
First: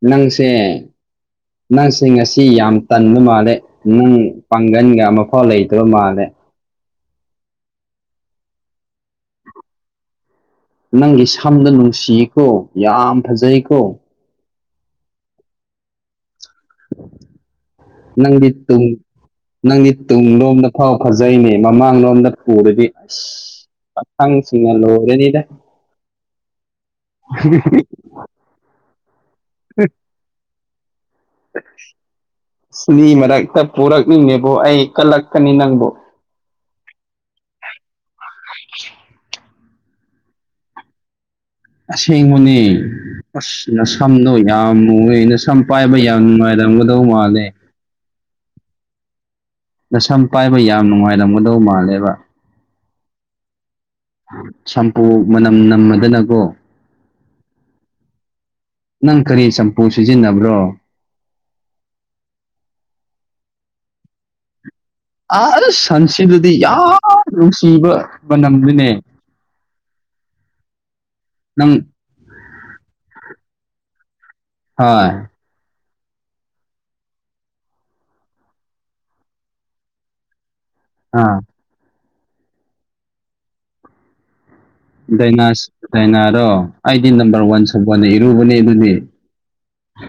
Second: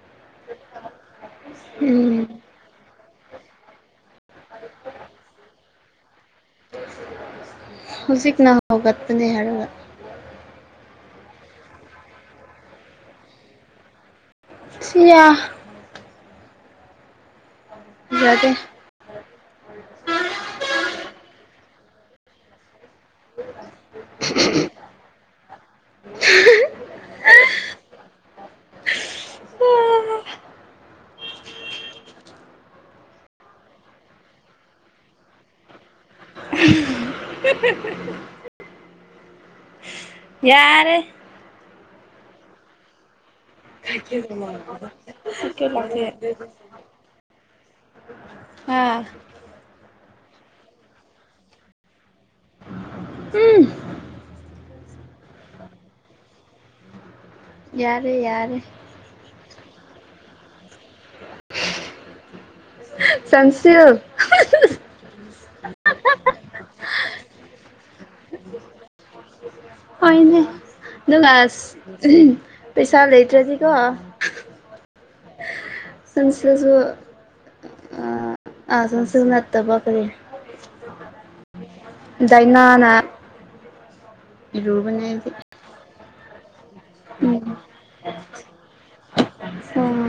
ꯅꯪꯁꯦ ꯅꯪꯁꯦ ꯎꯝ ꯉꯁꯤ [unintelligible] ꯁꯤ ꯌꯥꯝ ꯇꯟꯕ ꯃꯥꯜꯂꯦ ꯅꯪ ꯄꯥꯡꯒꯟꯒ ꯑꯃꯐꯥꯎ ꯂꯩꯇꯕ ꯃꯥꯜꯂꯦ [unintelligible] [inaudible] ꯍꯧꯖꯤꯛꯅ ꯍꯧꯒꯠꯄꯅꯦ ꯍꯥꯏꯔꯒ ꯅꯪꯒꯤ ꯁꯝꯗꯣ ꯅꯨꯡꯁꯤꯀꯣ ꯌꯥꯝ ꯐꯖꯩꯀꯣ ꯁꯤꯌꯥ [unintelligible] ꯅꯪꯗꯤ ꯌꯥꯗꯦ ꯇꯨꯡ ꯅꯪꯗꯤ ꯇꯨꯡꯂꯣꯝꯗ ꯐꯥꯎ ꯐꯖꯩꯅꯦ ꯃꯃꯥꯡꯂꯣꯝꯗ ꯎꯔꯗꯤ [unintelligible] ꯄꯈꯪ ꯁꯤꯡꯅ ꯂꯣꯏꯔꯅꯤꯗ [unintelligible] [unintelligible] ꯃꯤ ꯃꯔꯛꯇ ꯄꯨꯔꯛꯅꯤꯡꯗꯦꯕꯨ ꯑꯩ ꯀꯜꯂꯛꯀꯅꯤ ꯅꯪꯕꯨ [unintelligible] ꯌꯥꯔꯦ ꯑꯁꯦꯡꯕꯅꯦ ꯑꯁ ꯅꯁꯝꯗꯣ ꯌꯥꯝ ꯃꯨꯋꯦ ꯅꯁꯝ ꯄꯥꯏꯕ ꯌꯥꯝ ꯅꯨꯡꯉꯥꯏꯔꯝꯒꯗꯧ ꯃꯥꯜꯂꯦ ꯍꯥ ꯅꯁꯝ ꯄꯥꯏꯕ ꯌꯥꯝ ꯅꯨꯡꯉꯥꯏꯔꯝꯒꯗꯧ ꯃꯥꯜꯂꯦꯕ [unintelligible] ꯁꯝꯄꯨ ꯃꯅꯝ ꯅꯝꯃꯗꯅꯀꯣ ꯌꯥꯔꯦ ꯌꯥꯔꯦ ꯅꯪ ꯀꯔꯤ ꯆꯝꯄꯨ ꯁꯤꯖꯤꯟꯅꯕ꯭ꯔꯣ ꯁꯟꯁꯤꯜ ꯑꯁ ꯁꯟꯁꯤꯜꯗꯨꯗꯤ ꯌꯥꯝ ꯅꯨꯡꯁꯤꯕ ꯃꯅꯝꯅꯤꯅꯦ ꯍꯣꯏꯅꯦ ꯗꯨꯅ ꯑꯁ ꯅꯪ ꯄꯩꯁꯥ ꯂꯩꯇ꯭ꯔꯥꯗꯤꯀꯣ ꯍꯣꯏ ꯁꯪꯁꯤꯜꯁꯨ ꯑꯥ ꯑꯥ ꯁꯟꯁꯤꯜ ꯅꯠꯇꯕ ꯀꯔꯤ ꯑꯥ ꯗꯥꯏꯅꯥꯅ ꯏꯔꯨꯕꯅꯦ ꯑꯩꯗꯤ ꯗꯩꯅꯥꯁꯨ ꯗꯩꯅꯥꯔꯣ ꯑꯩꯗꯤ ꯅꯝꯕꯔ ꯎꯝ ꯋꯥꯟ ꯁꯕꯣꯟꯅ ꯏꯔꯨꯕꯅꯦ ꯑꯗꯨꯗꯤ ꯎꯝ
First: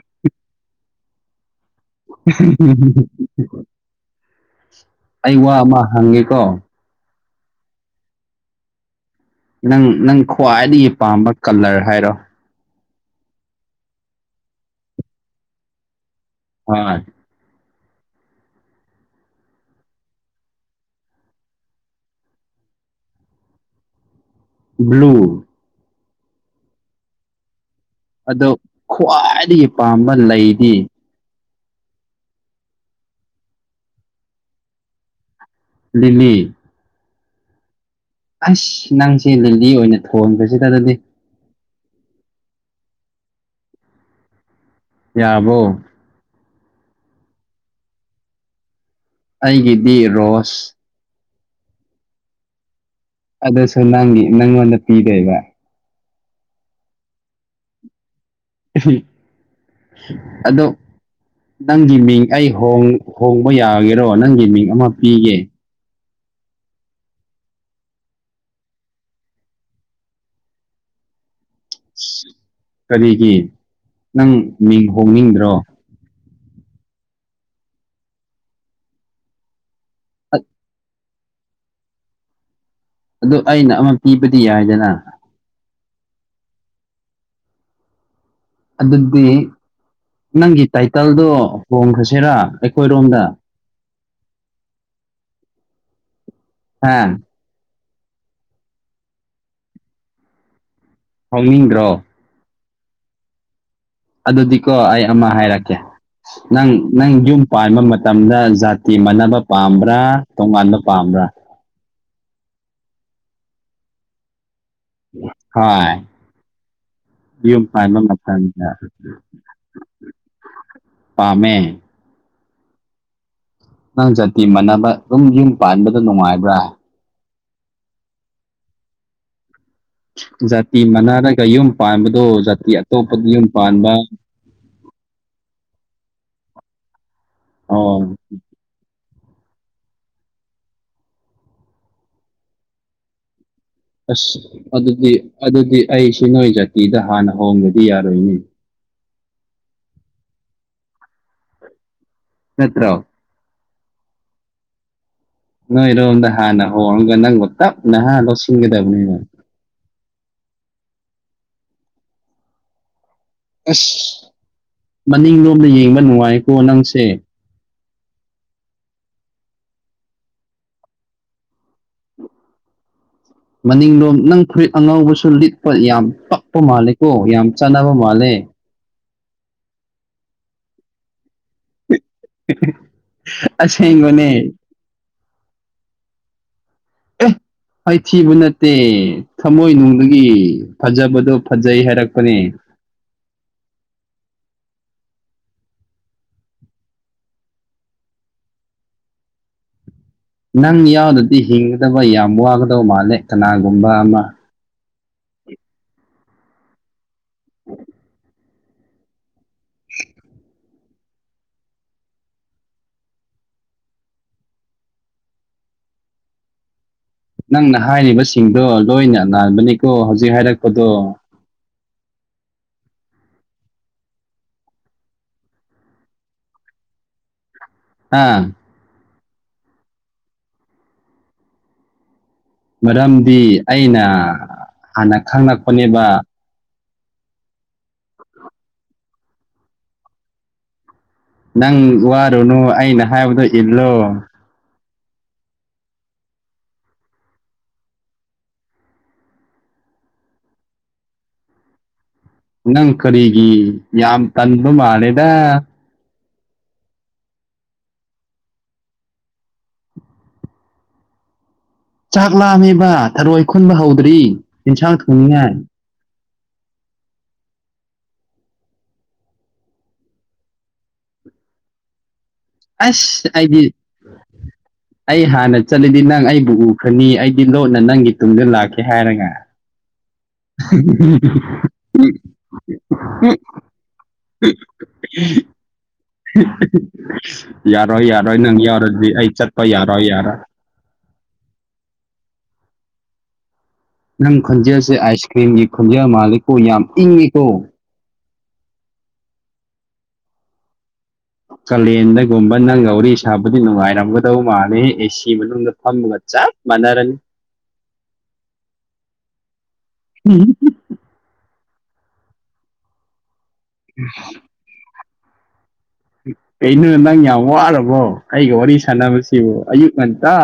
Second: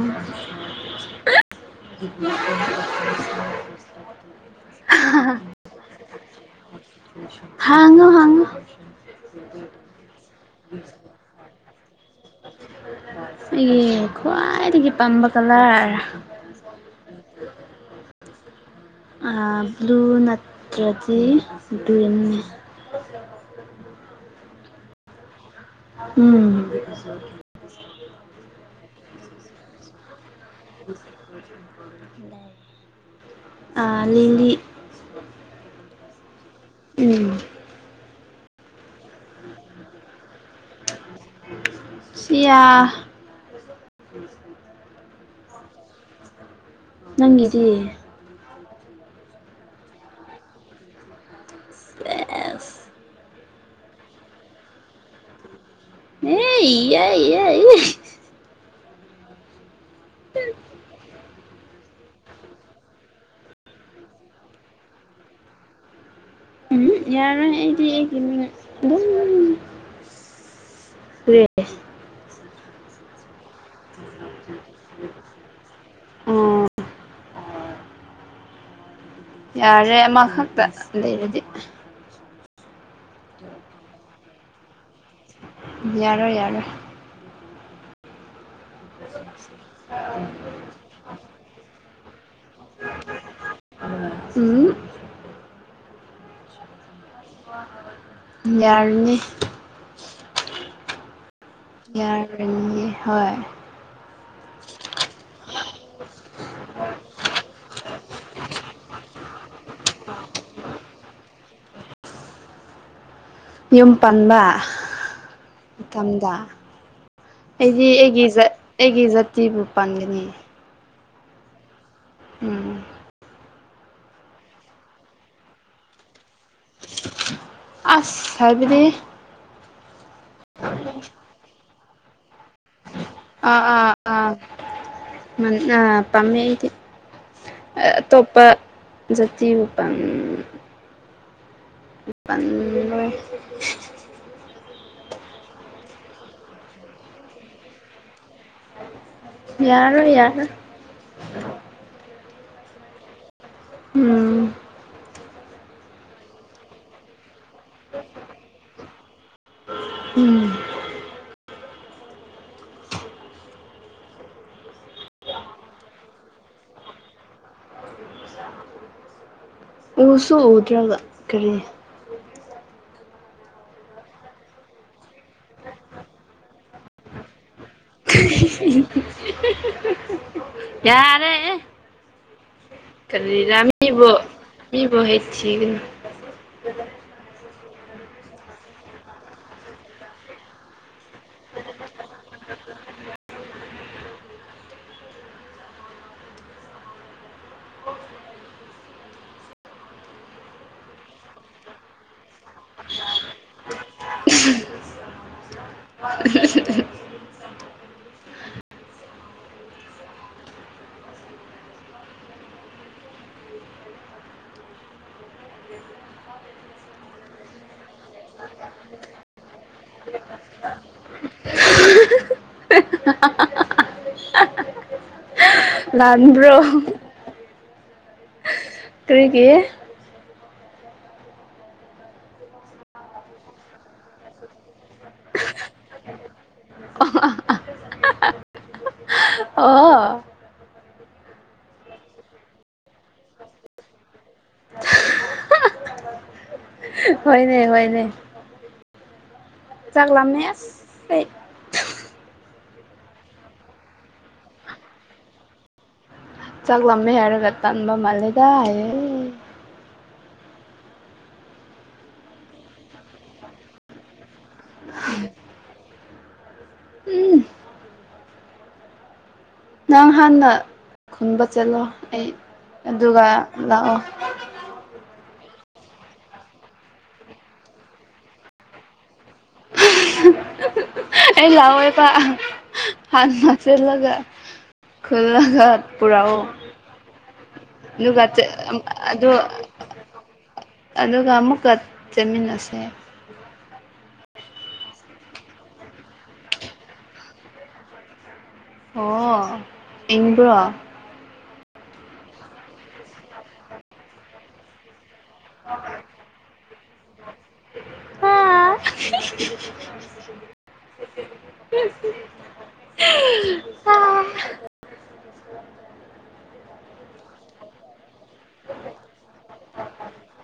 [unintelligible] ꯑꯩ ꯋꯥ ꯑꯃ ꯍꯪꯒꯦꯀꯣ ꯍꯥꯡꯉꯣ ꯍꯥꯡꯉꯣ ꯅꯪ ꯅꯪ ꯈ꯭ꯋꯥꯏꯗꯒꯤ ꯄꯥꯝꯕ ꯀꯂꯔ ꯍꯥꯏꯔꯣ ꯑꯩꯒꯤ ꯈ꯭ꯋꯥ ꯈ꯭ꯋꯥꯏꯗꯒꯤ ꯄꯥꯝꯕ ꯀꯂꯔ [unintelligible] ꯑꯥ ꯕ꯭ꯂꯨ ꯅꯠꯇ꯭ꯔꯗꯤ ꯒ꯭ꯔꯤꯟꯅꯦ [unintelligible] ꯕ꯭ꯂꯨ ꯎꯝ ꯑꯗꯨ ꯈ꯭ꯋꯥꯏꯗꯒꯤ ꯄꯥꯝꯕ ꯂꯩꯗꯤ ꯂꯩ ꯑꯥ ꯂꯤꯂꯤ ꯂꯤꯂꯤ ꯎꯝ ꯑꯁ ꯅꯪꯁꯦ ꯂꯤꯂꯤ ꯑꯣꯏꯅ ꯊꯣꯟꯕꯁꯤꯗ ꯑꯗꯨꯗꯤ ꯁꯤꯌꯥ ꯌꯥꯔꯕꯣ ꯅꯪꯒꯤꯗꯤ ꯑꯩꯒꯤꯗꯤ ꯔꯣꯁ ꯁꯦꯁ ꯑꯗꯨꯁꯨ ꯅꯪꯒꯤ ꯅꯪꯉꯣꯟꯗ ꯄꯤꯗꯣꯏꯕ ꯑꯩ ꯌꯥꯏ ꯌꯥꯏ [unintelligible] ꯑꯗꯨ ꯅꯪꯒꯤ ꯃꯤꯡ ꯑꯩ ꯍꯣꯡ ꯍꯣꯡꯕ ꯌꯥꯒꯦꯔꯣ ꯅꯪꯒꯤ ꯃꯤꯡ ꯑꯃ ꯄꯤꯒꯦ ꯎꯝ ꯌꯥꯔꯣꯏ ꯑꯩꯗꯤ ꯑꯩꯒꯤ ꯃꯤꯉ ꯑꯗꯨꯝ ꯗ ꯀꯔꯤꯒꯤ ꯅꯪ ꯃꯤꯡ ꯍꯣꯡꯅꯤꯡꯗ꯭ꯔꯣ ꯑꯥ ꯌꯥꯔꯦ ꯑ- ꯑꯃꯈꯛꯇ ꯂꯩꯔꯗꯤ ꯑꯗꯨꯗ ꯑꯩꯅ ꯑꯃ ꯄꯤꯕꯗꯤ ꯌꯥꯏꯗꯅ ꯌꯥꯔꯣꯏ ꯌꯥꯔꯣꯏ ꯑꯗꯨꯗꯤ ꯅꯪꯒꯤ ꯇꯥꯏꯇꯜꯗꯣ ꯍꯣꯡꯈ꯭ꯔꯁꯤꯔꯥ ꯑꯩꯈꯣꯏꯔꯣꯝꯗ ꯎꯝ ꯑꯥ ꯌꯥꯔꯤꯅꯤ ꯐꯥꯎꯅꯤꯡꯗ꯭ꯔꯣ ꯌꯥꯔꯅꯤ ꯍꯣꯏ ꯑꯗꯨꯗꯤꯀꯣ ꯑꯩ ꯑꯃ ꯍꯥꯏꯔꯛꯀꯦ ꯅꯪ ꯅꯪ ꯌꯨꯝ ꯄꯥꯟꯕ ꯃꯇꯝꯗ ꯖꯥꯇꯤ ꯃꯥꯟꯅꯕ ꯄꯥꯝꯕ꯭ꯔꯥ ꯇꯣꯉꯥꯟꯕ ꯄꯥꯝꯕ꯭ꯔꯥ ꯌꯨꯝ ꯄꯥꯟꯕ ꯍꯣꯏ ꯃꯇꯝꯗ ꯌꯨꯝ ꯑꯩꯗꯤ ꯄꯥꯟꯕ ꯑꯩꯒꯤ ꯖꯠ ꯃꯇꯝꯗ ꯑꯩꯒꯤ ꯖꯥꯇꯤꯕꯨ ꯄꯥꯟꯒꯅꯤ ꯄꯥꯝꯃꯦ ꯎꯝ ꯅꯪ ꯖꯥꯇꯤ ꯃꯥꯟꯅꯕ ꯑꯗꯨꯝ ꯌꯨꯝ ꯄꯥꯟꯕꯗ ꯅꯨꯡꯉꯥꯏꯕ꯭ꯔꯥ ꯁꯕꯔꯤ [unintelligible] ꯖꯥꯇꯤ ꯃꯅꯥꯔꯒ ꯌꯨꯝ ꯄꯥꯟꯕꯗꯣ ꯖꯥꯇꯤ ꯑꯇꯣꯞꯄꯗ ꯌꯨꯝ ꯄꯥꯟꯕ ꯑ ꯑꯣ ꯄꯝꯃꯦꯗꯤꯇꯣꯞꯄ ꯖꯇꯤ ꯄꯥꯝ ꯄꯜꯂꯣꯏ ꯑꯁ ꯑꯗꯨꯗꯤ ꯑꯗꯨꯗꯤ ꯑꯩꯁꯤ ꯅꯣꯏ ꯖꯥꯇꯤꯗ ꯍꯥꯟꯅ ꯍꯣꯡꯒꯗꯤ ꯌꯥꯔꯣꯏꯅꯤ ꯌꯥꯔꯔꯣꯏ ꯌꯔꯣꯏ ꯅꯠꯇ꯭ꯔꯣ ꯎꯝ ꯅꯣꯏꯔꯣꯝꯗ ꯍꯥꯟꯅ ꯍꯣꯡꯔꯝꯒ ꯅꯪꯒ ꯇꯞ ꯅꯍꯥꯟ ꯂꯧꯁꯤꯟꯒꯗꯕꯅꯤꯅ ꯎꯝ ꯑꯁ ꯃꯅꯤꯡ ꯂꯣꯝꯗ ꯌꯦꯡꯕ ꯅꯨꯡꯉꯥꯏꯀꯣ ꯅꯪꯁꯦ ꯎꯁꯨ ꯎꯗ꯭ꯔꯕ ꯀꯔꯤ ꯃꯅꯤꯡꯂꯣꯝ ꯅꯪ ꯐꯨꯔꯤꯠ ꯑꯉꯧꯕꯁꯨ ꯂꯤꯠꯄ ꯌꯥꯝ ꯄꯛꯄ ꯃꯥꯜꯂꯦꯀꯣ ꯌꯥꯝ ꯆꯥꯟꯅꯕ ꯃꯥꯜꯂꯦ ꯀꯌꯥꯔꯦ ꯀꯔꯤꯔ ꯃꯤꯕꯨ ꯑꯁꯦꯡꯕꯅꯦ ꯃꯤꯕꯨ ꯍꯩꯊꯤꯒꯅꯨ ꯑꯦ ꯑꯩꯩꯊꯤꯕꯨ ꯅꯠꯇꯦ ꯊꯃꯣꯏꯅꯨꯡꯒꯤ ꯐꯖꯕꯗꯣ ꯐꯖꯩ ꯍꯥꯏꯔꯛꯄꯅꯦ ꯅꯪ ꯌꯥꯎꯗꯗꯤ ꯍꯤꯡꯒꯗꯕ ꯌꯥꯝ ꯋꯥꯒꯗꯕ ꯃꯥꯜꯂꯦ ꯀꯅꯥꯒꯨꯝꯕ ꯑꯃ ꯅꯪꯅ ꯍꯥꯏꯔꯤꯕꯁꯤꯡꯗꯣ ꯂꯣꯏꯅ ꯅꯥꯟꯕꯅꯤꯀꯣ ꯍꯧꯖꯤꯛ ꯍꯥꯏꯔꯛꯄꯗꯣ ꯂꯥꯟꯕꯕ꯭ꯔꯣ ꯑ ꯀꯔꯤꯒꯤ ꯃꯔꯝꯗꯤ ꯑꯩꯅ ꯍꯥꯟꯅ ꯈꯪꯉꯛꯄꯅꯦꯕ ꯑꯣ ꯑꯣ ꯅꯪ ꯋꯥꯔꯨꯅꯨ ꯑꯩꯅ ꯍꯥꯏꯕꯗꯣ ꯏꯜꯂꯣ ꯍꯣꯏꯅꯦ ꯍꯣꯏꯅꯦ ꯆꯥꯛ ꯂꯥꯝꯅꯦ ꯑꯁ ꯑꯩ ꯅꯪ ꯀꯔꯤꯒꯤ ꯌꯥꯝ ꯇꯟꯕ ꯃꯥꯜꯂꯦꯗ ꯆꯥꯛꯂꯝꯃꯤꯃꯦ ꯍꯥꯏꯔ ꯌꯥꯝ ꯇꯟꯕ ꯃꯜꯂꯦꯗ ꯍꯥꯏꯌꯦ ꯆꯥꯛ ꯂꯥꯝꯃꯤꯕ ꯊꯔꯣꯏ ꯈꯨꯟꯕ ꯍꯧꯗ꯭ꯔꯤ ꯏꯟꯁꯥꯡ ꯊꯣꯡꯅꯤꯡꯉꯥꯏ ꯎꯝ ꯅꯪ ꯍꯥꯟꯅ ꯈꯨꯟꯕ ꯆꯠꯂꯣ ꯑꯩ ꯑꯗꯨꯒ ꯑꯁ ꯑꯩꯗꯤ ꯂꯥꯛꯑꯣ ꯑꯩ ꯍꯥꯟꯅ ꯆꯠꯂꯤꯗꯤ ꯅꯪ ꯑꯩꯕꯨ ꯎ ꯐꯅꯤ ꯑꯩꯗꯤ ꯂꯣꯠꯅ ꯅꯪꯒꯤ ꯇꯨꯡꯗ ꯂꯥꯛꯀꯦ ꯍꯥꯏꯔꯒ ꯎ ꯑꯩ ꯂꯥꯛꯑꯣꯏꯕ ꯍꯥꯟꯅ ꯆꯦꯜꯂꯒ ꯈꯨꯜꯂꯒ ꯄꯨꯔꯑꯣ ꯌꯥꯔꯣꯏ ꯌꯥꯔꯣꯏ ꯅꯪ ꯌꯥꯎꯔꯗꯤ ꯑꯩ ꯆꯠꯄ ꯌꯥꯔꯣꯏ ꯌꯥꯔꯣꯏ ꯑꯗꯨꯒ ꯑꯃꯨꯛꯀ ꯆꯠꯃꯤꯟꯅꯁꯦ ꯅꯪ ꯈꯣꯟꯖꯦꯜꯁꯦ ꯑꯥꯏꯁ ꯀ꯭ꯔꯤꯝꯒꯤ ꯈꯣꯟꯖꯦꯜ ꯃꯥꯂꯦꯀꯣ ꯌꯥꯝ ꯏꯪꯉꯤꯀꯣ ꯑꯣ__ ꯏꯡꯕ꯭ꯔꯣ? ꯀꯥꯂꯦꯟꯗꯒꯨꯝꯕ ꯅꯪꯒ ꯋꯥꯔꯤ ꯁꯥꯕꯗꯤ ꯅꯨꯡꯉꯥꯏꯔꯝꯒꯗꯧ ꯃꯥꯜꯂꯦ ꯑꯦꯁꯤ ꯃꯅꯨꯡꯗ ꯐꯝꯃꯒ ꯆꯞ__ ꯃꯥꯟꯅꯔꯅꯤ [unintelligible] ꯎꯝ [inaudible] ꯀꯩꯅꯣ ꯅꯪ ꯌꯥꯝ ꯋꯥꯔꯕꯣ ꯑꯩꯒ ꯋꯥꯔꯤ ꯁꯥꯟꯅꯕꯁꯤꯕꯨ ꯑꯌꯨꯛ ꯉꯟꯇꯥ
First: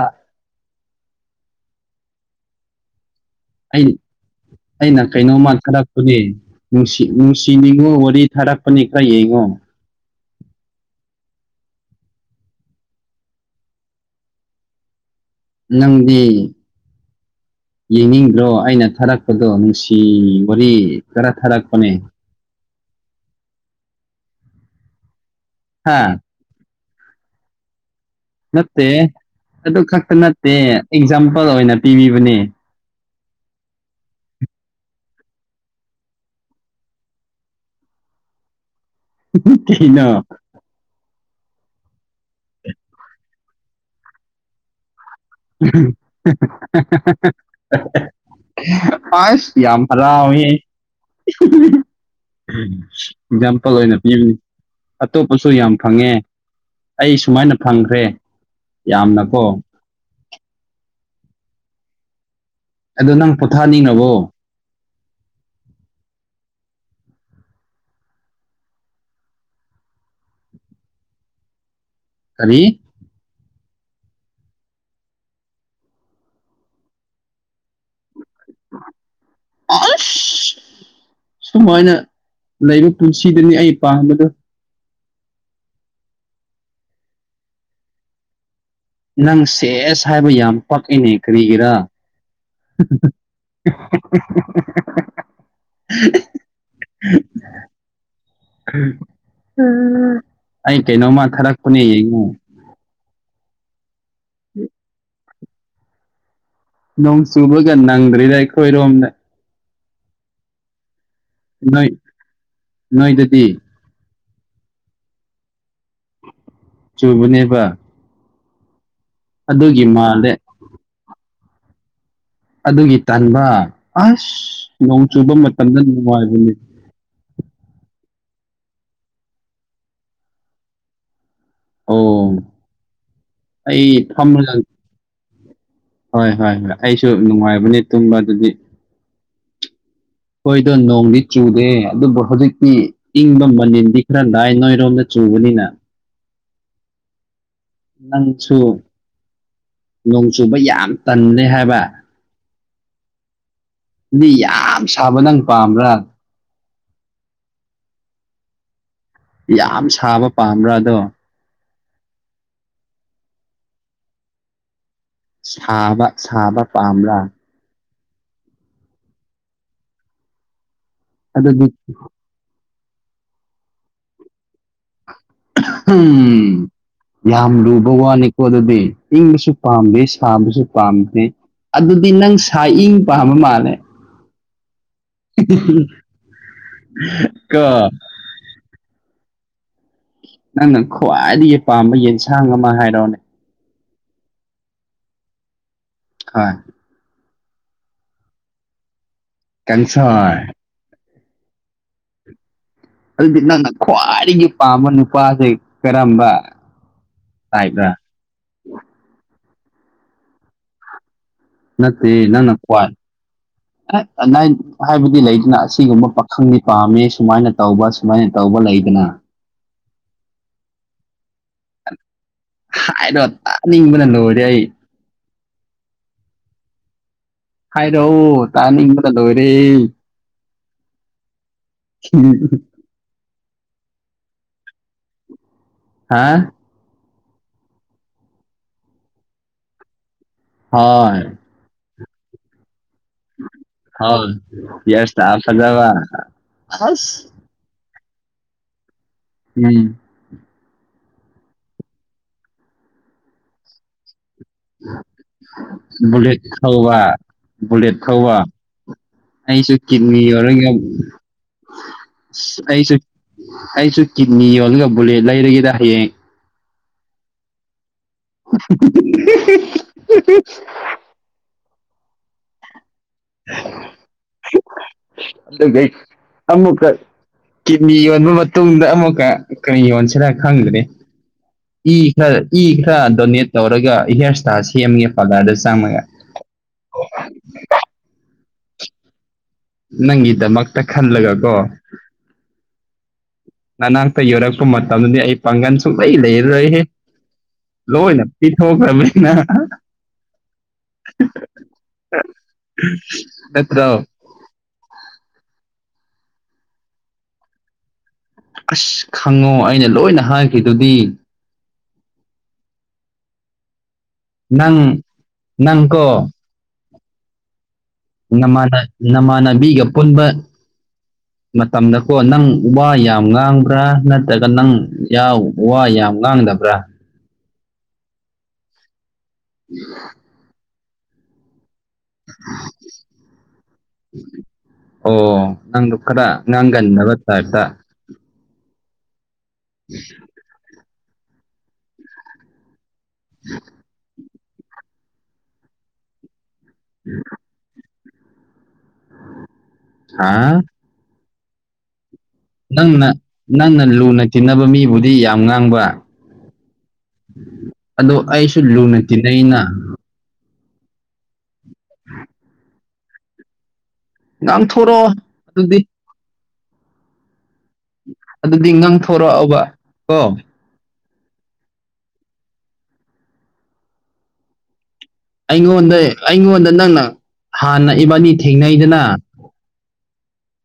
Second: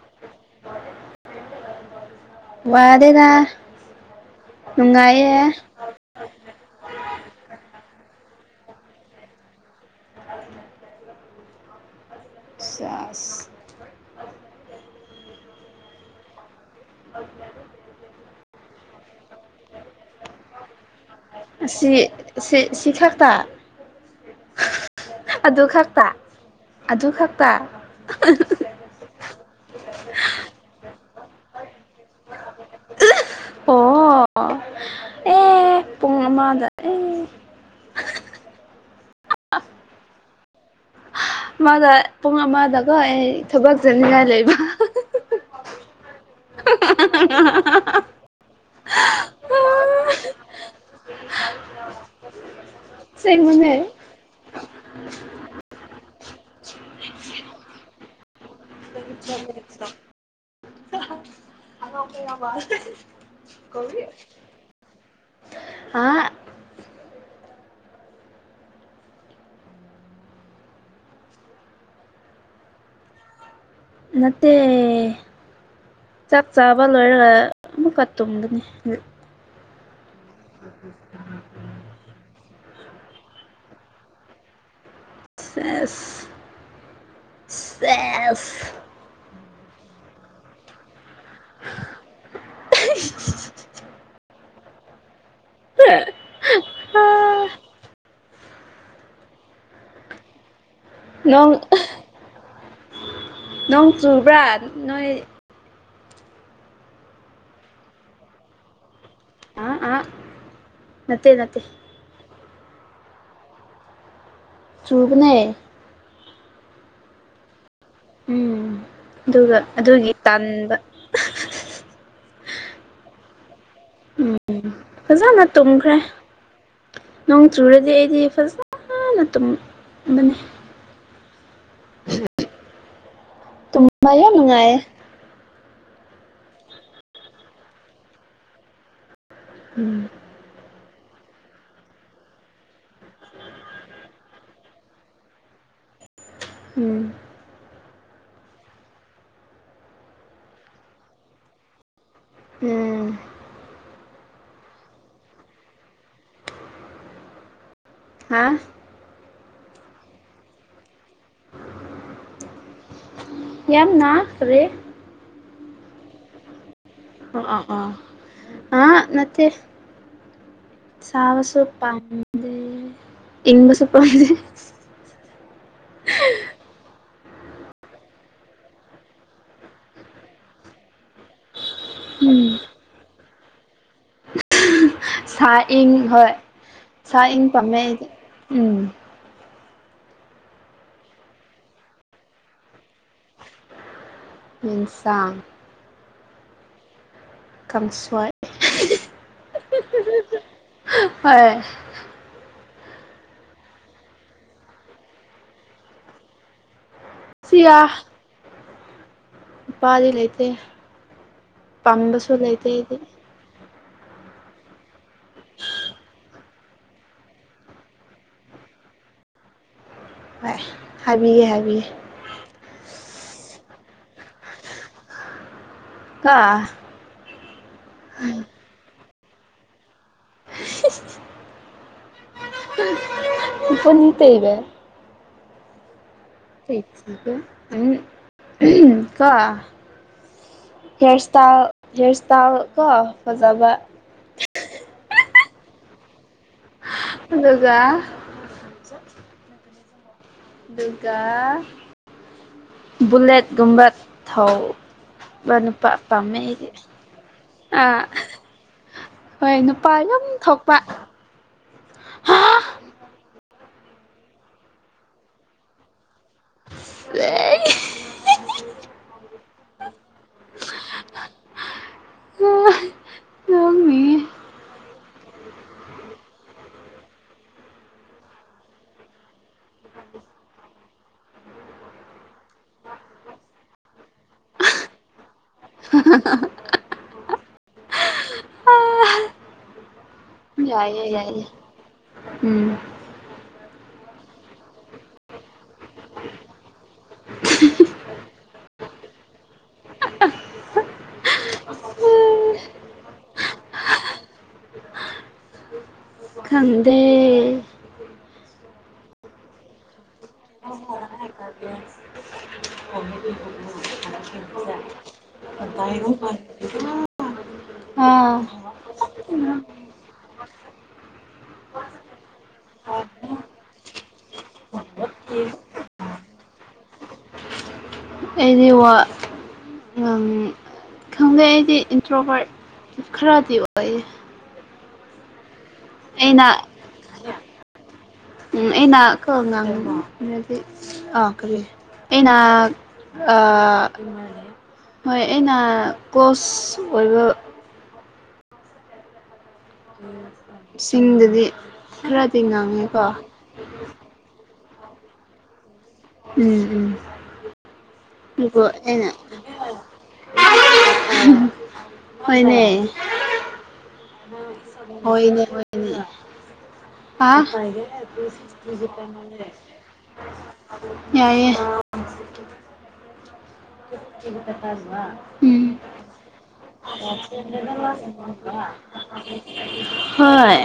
ꯋꯥꯗꯦꯗ ꯑꯩ ꯑꯩꯅ ꯀꯩꯅꯣꯝꯃ ꯅꯨꯡꯉꯥꯏꯌꯦ ꯊꯔ ꯅꯨꯡꯁꯤ ꯅꯨꯡꯁꯤꯅꯤꯉꯣ ꯋꯥꯔꯤ ꯊꯥꯔꯛꯄꯅꯤ ꯈꯔꯌꯡꯉꯣ ꯆꯥꯁ ꯅꯪꯗꯤ [inaudible] ꯌꯦꯡꯅꯤꯡꯗ꯭ꯔꯣ ꯑꯩꯅ ꯊꯥꯔꯛꯄꯗꯣ ꯅꯨꯡꯁꯤ ꯋꯥꯔꯤ ꯈꯔ ꯊꯥꯔꯛꯄꯅꯦ ꯑꯁꯤ ꯁꯤ ꯁꯤ ꯈꯥꯛꯇ ꯑꯗꯨ ꯍꯥ ꯈꯛꯇ ꯑꯗꯨ ꯈꯛꯇ__ ꯅꯠꯇꯦ ꯑꯗꯨ ꯈꯛꯇ ꯅꯠꯇꯦ ꯑꯦꯛꯖꯥꯝꯄꯜ ꯑꯣꯏꯅ ꯄꯤꯕꯤꯕꯅꯦ ꯑꯣ ꯑꯦ ꯄꯨꯡꯑꯃꯥꯗ ꯑꯦ ꯊꯅ [unintelligible] ꯃꯥꯗ ꯄꯨꯡ ꯑꯃꯗꯀꯣ ꯑꯩ ꯊꯕꯛ ꯆꯅꯤꯡꯉꯥꯏ ꯂꯩꯕ [unintelligible] ꯑꯥꯏꯁ ꯌꯥꯝ ꯍꯔꯥꯎꯌꯦ [unintelligible] ꯑꯁꯦꯡꯕꯅꯦ ꯑꯦꯛꯖꯥꯝꯄꯜ ꯑꯣꯏꯅ ꯄꯤꯕ ꯑꯇꯣꯞꯄꯁꯨ ꯌꯥꯝ ꯐꯪꯉꯦ ꯑꯩ ꯁꯨꯃꯥꯏꯅ ꯐꯪꯈ꯭ꯔꯦ ꯌꯥꯝꯅꯀꯣ ꯋꯥ [inaudible] ꯑꯗꯣ ꯅꯪ ꯄꯣꯊꯥꯅꯤꯡꯔꯕꯣ ꯑꯥ ꯀꯔꯤ ꯅꯠꯇꯦ ꯆꯥꯛ ꯆꯥꯕ ꯂꯣꯏꯔꯒ ꯑꯃꯨꯛꯀ ꯇꯨꯝꯕꯅꯤ ꯑꯁ! ꯁꯨꯃꯥꯏꯅ ꯂꯩꯕ ꯄꯨꯟꯁꯤꯗꯨꯅꯤ ꯑꯩ ꯄꯥꯝꯕꯗꯣ ꯁꯦꯁ ꯁꯦꯁ! ꯅꯪ ꯁꯦꯁ ꯍꯥꯏꯕ ꯌꯥꯝ ꯄꯛꯏꯅꯦ ꯀꯔꯤꯒꯤꯔꯥ? [inaudible] ꯁꯦꯁ ꯎꯝ [inaudible] ꯑꯩ ꯀꯩꯅꯣꯃ ꯅꯣꯡ ꯊꯥꯔꯛꯄꯅꯦ ꯌꯦꯡꯉꯣ ꯅꯣꯡ ꯆꯨꯕ꯭ꯔꯥ ꯅꯣꯏ ꯅꯣꯡ ꯆꯨꯕꯒ ꯅꯪꯗ꯭ꯔꯦꯗ ꯑꯩꯈꯣꯏꯔꯣꯝꯗ ꯑ ꯑ ꯅꯠꯇꯦ ꯅꯠꯇꯦ ꯅꯣꯏ ꯅꯣꯏꯗꯗꯤ ꯆꯨꯕꯅꯦ ꯆꯨꯕꯅꯦꯕ ꯎꯝ ꯑꯗꯨꯒ ꯑꯗꯨꯒꯤ ꯇꯟꯕ ꯑꯗꯨꯒꯤ ꯇꯟꯕ ꯎꯝ ꯑꯁ ꯅꯣꯡ ꯆꯨꯕ ꯐꯖꯅ ꯃꯇꯝꯗ ꯇꯨꯝꯈ꯭ꯔꯦ ꯅꯨꯡꯉꯥꯏꯕꯅꯤ ꯅꯣꯡ ꯆꯨꯔꯗꯤ ꯑꯩꯗꯤ ꯐꯖꯅ ꯇꯨꯝꯕꯅꯦ ꯑꯣ ꯑꯩ ꯇꯨꯝꯕ ꯌꯥꯝ ꯐꯥꯝꯃꯒ ꯅꯨꯡꯉꯥꯏꯌꯦ ꯍꯣꯏ ꯍꯣꯏ ꯍꯣꯏ ꯑꯩꯁꯨ ꯅꯨꯡꯉꯥꯏꯕꯅꯦ ꯇꯨꯝꯕ ꯑꯗꯨꯗꯤ ꯎꯝ ꯍꯣꯏꯗꯣ ꯅꯣꯡꯗꯤ ꯆꯨꯗꯦ ꯑꯗꯨꯕꯨ ꯍꯧꯖꯤꯛꯇꯤ ꯏꯪꯕ ꯃꯅꯤꯟꯗꯤ ꯈꯔ ꯂꯥꯏ ꯅꯣꯏꯔꯣꯝꯗ ꯆꯨꯕꯅꯤꯅ ꯎꯝ ꯅꯪꯁꯨ ꯅꯣꯡ ꯆꯨꯕ ꯌꯥꯝ ꯇꯟꯅꯦ ꯍꯥꯏꯕ ꯎꯝ ꯑꯗꯨꯗꯤ ꯌꯥꯝ ꯁꯥꯕ ꯅꯪ ꯄꯥꯝꯕ꯭ꯔꯥ ꯍꯥꯥ ꯌꯥꯝ ꯁꯥꯕ ꯄꯥꯝꯕ꯭ꯔꯥ ꯑꯗꯣ ꯌꯥꯝꯅ ꯀꯔꯤ ꯁꯥꯕ ꯁꯥꯕ ꯄꯥꯝꯕ꯭ꯔꯥ ꯑꯣ ꯑ ꯑꯣ ꯑ ꯅꯠꯇꯦ ꯆꯕꯁꯨ ꯑꯗꯨꯗꯤ ꯄꯝ ꯑ ꯏꯪꯕꯁꯨ ꯄꯝꯇꯦ ꯎꯝ [inaudible] ꯌꯥꯝ ꯂꯨꯕ ꯋꯥꯅꯤꯀꯣ ꯑꯗꯨꯗꯤ ꯏꯪꯕꯁꯨ ꯄꯥꯝꯗꯦ ꯁꯥꯕꯁꯨ ꯄꯥꯝꯗꯦ ꯑꯗꯨꯗꯤ ꯅꯪ ꯁꯥ ꯏꯪ ꯄꯥꯝꯕ ꯃꯥꯜꯂꯦ ꯁꯥ ꯏꯪ ꯍꯣꯏ ꯁꯥ ꯏꯪ ꯄꯥꯝꯃꯦ ꯀꯣ ꯎꯝ ꯅꯪꯅ ꯈ꯭ꯋꯥꯏꯗꯒꯤ ꯄꯥꯝꯕ ꯌꯦꯟꯁꯥꯡ ꯑꯃ ꯍꯥꯏꯔꯣꯅꯦ ꯏꯟꯁꯥꯡ ꯍꯣꯢ ꯀꯪꯁꯣꯢ ꯀꯪꯁꯣꯢ ꯍꯣꯏ ꯑꯗꯨꯗꯤ ꯅꯪꯅ ꯈ꯭ꯋꯥꯏꯗꯒꯤ ꯄꯥꯝꯕ ꯅꯨꯄꯥꯁꯦ ꯀꯔꯝꯕ ꯁꯤꯌꯥ ꯇꯥꯏꯞꯔꯥ ꯅꯨꯄꯥꯗꯤ ꯂꯩꯇꯦ ꯅꯠꯇꯦ ꯄꯥꯝꯕꯁꯨ ꯅꯪꯅ ꯂꯩꯇꯦ ꯈꯋꯥꯢ ꯑꯩꯗꯤ ꯅꯥꯠ ꯍꯥꯏꯕꯗꯤ ꯂꯩꯗꯅ ꯑꯁꯤꯒꯨꯝꯕ ꯄꯥꯈꯪꯗꯤ ꯄꯥꯝꯃꯤ ꯁꯨꯃꯥꯏꯅ ꯇꯧꯕ ꯁꯨꯃꯥꯏꯅ ꯇꯧꯕ ꯂꯩꯗꯅ ꯍꯣꯢ ꯍꯥꯏꯕꯤꯒꯦ ꯍꯥꯏꯕꯤꯒꯦ ꯍꯥꯏꯔꯣ ꯇꯥꯅꯤꯡꯕꯅ ꯂꯣꯏꯔꯦ ꯑꯩ ꯍꯥꯏꯔꯛꯑꯣ ꯇꯥꯅꯤꯡꯕꯗ ꯂꯣꯏꯔꯦ [inaudible] ꯎꯝ [inaudible] ꯄꯨꯅꯤꯠꯇ ꯏꯕ [inaudible] ꯍꯥ ꯑ ꯀ [inaudible] ꯍꯣꯏ ꯍꯦꯔ ꯁꯇꯥꯏꯜ [inaudible] ꯍꯦꯔ ꯁꯇꯥꯏꯜ ꯀꯣ ꯐꯖꯥꯕ ꯍꯑꯣ ꯍꯤꯔ ꯢꯁꯇꯥꯜ ꯐꯖꯕ ꯑꯁ ꯑꯗꯨꯒ ꯆ [inaudible] ꯎꯝ ꯑꯗꯨꯒ ꯕꯨꯂꯦꯠꯀꯨꯝꯕ ꯄꯥꯝꯃꯦ ꯕꯨꯂꯦꯠ ꯑꯩꯗꯤ ꯊꯧꯋꯥ ꯕꯨꯂꯦꯠ ꯑꯥ ꯊꯧꯋꯥ ꯍꯣꯏ ꯑꯩꯁꯨ ꯅꯨꯄꯥ ꯀꯤꯠꯅꯤ ꯌꯥꯝ ꯌꯥꯎꯔ ꯊꯣꯛꯄ ꯑꯩꯁꯨ ꯑꯩꯁꯨ ꯀꯤꯠꯅꯤ ꯌꯣꯜꯂꯒ ꯕꯨꯂꯦꯠ ꯂꯩꯔꯒꯦꯗ ꯍꯌꯦꯡ ꯑꯦ [inaudible] ꯑꯣ ꯑꯗꯨ ꯑꯃꯃꯨꯀ ꯀꯤꯠꯅꯤ ꯌꯣꯟꯕ ꯃꯇꯨꯡꯗ ꯑꯃꯨꯛꯀ ꯀꯔꯤ ꯌꯣꯟꯁꯤꯔꯥ ꯈꯪꯒꯅꯤ ꯏ ꯈꯔ ꯏ ꯈꯔ ꯗꯣꯅꯦꯠ ꯇꯧꯔꯒ ꯍꯤꯌꯥꯔ ꯏꯁꯇꯥꯏꯜ ꯁꯦꯝꯒꯦ ꯄꯥꯔꯂꯔꯗꯁꯨ [unintelligible] ꯑ ꯅꯪꯒꯤꯗꯃꯛꯇ ꯈꯜꯂꯒ ꯀꯣ ꯎꯝ ꯅꯅꯥꯛꯇ ꯌꯧꯔꯛꯄ ꯃꯇꯝꯗꯗꯤ ꯑꯩ ꯄꯥꯡꯒꯜ ꯁꯨꯡꯛꯂꯩ ꯂꯩꯔꯔꯣꯏ ꯂꯣꯏꯅ ꯄꯤꯊꯣꯛꯈ꯭ꯔꯕꯅꯤꯅ ꯅꯠꯇ꯭ꯔ ꯈꯪꯗꯦ ꯑꯁ ꯈꯪꯉꯣ ꯑꯩꯅ ꯂꯣꯏꯅ ꯍꯥꯏꯈꯤꯗꯨꯗꯤ ꯀꯗꯤ ꯅꯪ ꯇꯥꯏꯔ ꯅꯪꯀꯣ ꯍ ꯅꯃꯥꯟꯅ ꯅꯃꯥꯟꯅꯕꯤꯒ ꯄꯨꯟꯕ ꯃꯇꯝꯗꯀꯣ ꯅꯪ ꯋꯥ ꯌꯥꯝ ꯉꯥꯡꯕ꯭ꯔꯥ ꯅꯠꯇ꯭ꯔꯒ ꯅꯪ ꯋꯥ ꯌꯥꯝ ꯉꯥꯡꯗꯕ꯭ꯔꯥ ꯎ ꯑꯗꯤ ꯋꯥ ꯎꯝ ꯈꯪꯗꯦ ꯑꯩꯗꯤ ꯏꯟꯇ꯭ꯔꯣ ꯄꯔꯠ ꯈꯔꯗꯤ ꯑꯣꯏꯌꯦ ꯑꯣ ꯅꯪꯗꯣ ꯈꯔ ꯑꯩꯅ ꯉꯥꯡꯒꯟꯅꯕ ꯇꯥꯏꯞꯇ ꯎꯝ ꯑꯦꯟꯅ ꯀꯉ ꯎ ꯑꯥ ꯀ ꯑꯩꯅ ꯍꯣꯏ ꯑꯩꯅ ꯀꯣꯁ ꯑꯣꯏꯕ ꯍꯥꯥ ꯁꯤꯡꯗꯗꯤ ꯈꯔꯗꯤ ꯉꯥꯡꯉꯦꯀꯣ ꯅꯪꯅ ꯅꯪꯅ ꯂꯨꯅ ꯇꯤꯟꯅꯕ ꯃꯤꯕꯨꯗꯤ ꯌꯥꯝ ꯉꯥꯡꯕ ꯎꯝ ꯎꯝ ꯑꯗꯣ ꯑꯩꯁꯨ ꯂꯨꯅ ꯇꯤꯟꯅꯩꯅ ꯍꯅꯦ ꯉꯥꯡꯊꯣꯔꯛꯑꯣ ꯑꯗꯨꯗꯤ ꯑꯦ ꯑꯗꯨꯗꯤ ꯉꯥꯡꯊꯣꯔꯛꯑꯣꯕ ꯀꯣ ꯌꯥꯏꯦ ꯑꯩꯉꯣꯟꯗ ꯑꯩꯉꯣꯟꯗ ꯅꯪꯅ ꯍꯥꯟꯅ ꯏꯕꯥꯅꯤ ꯊꯦꯡꯅꯩꯗꯅ ꯍꯣꯏ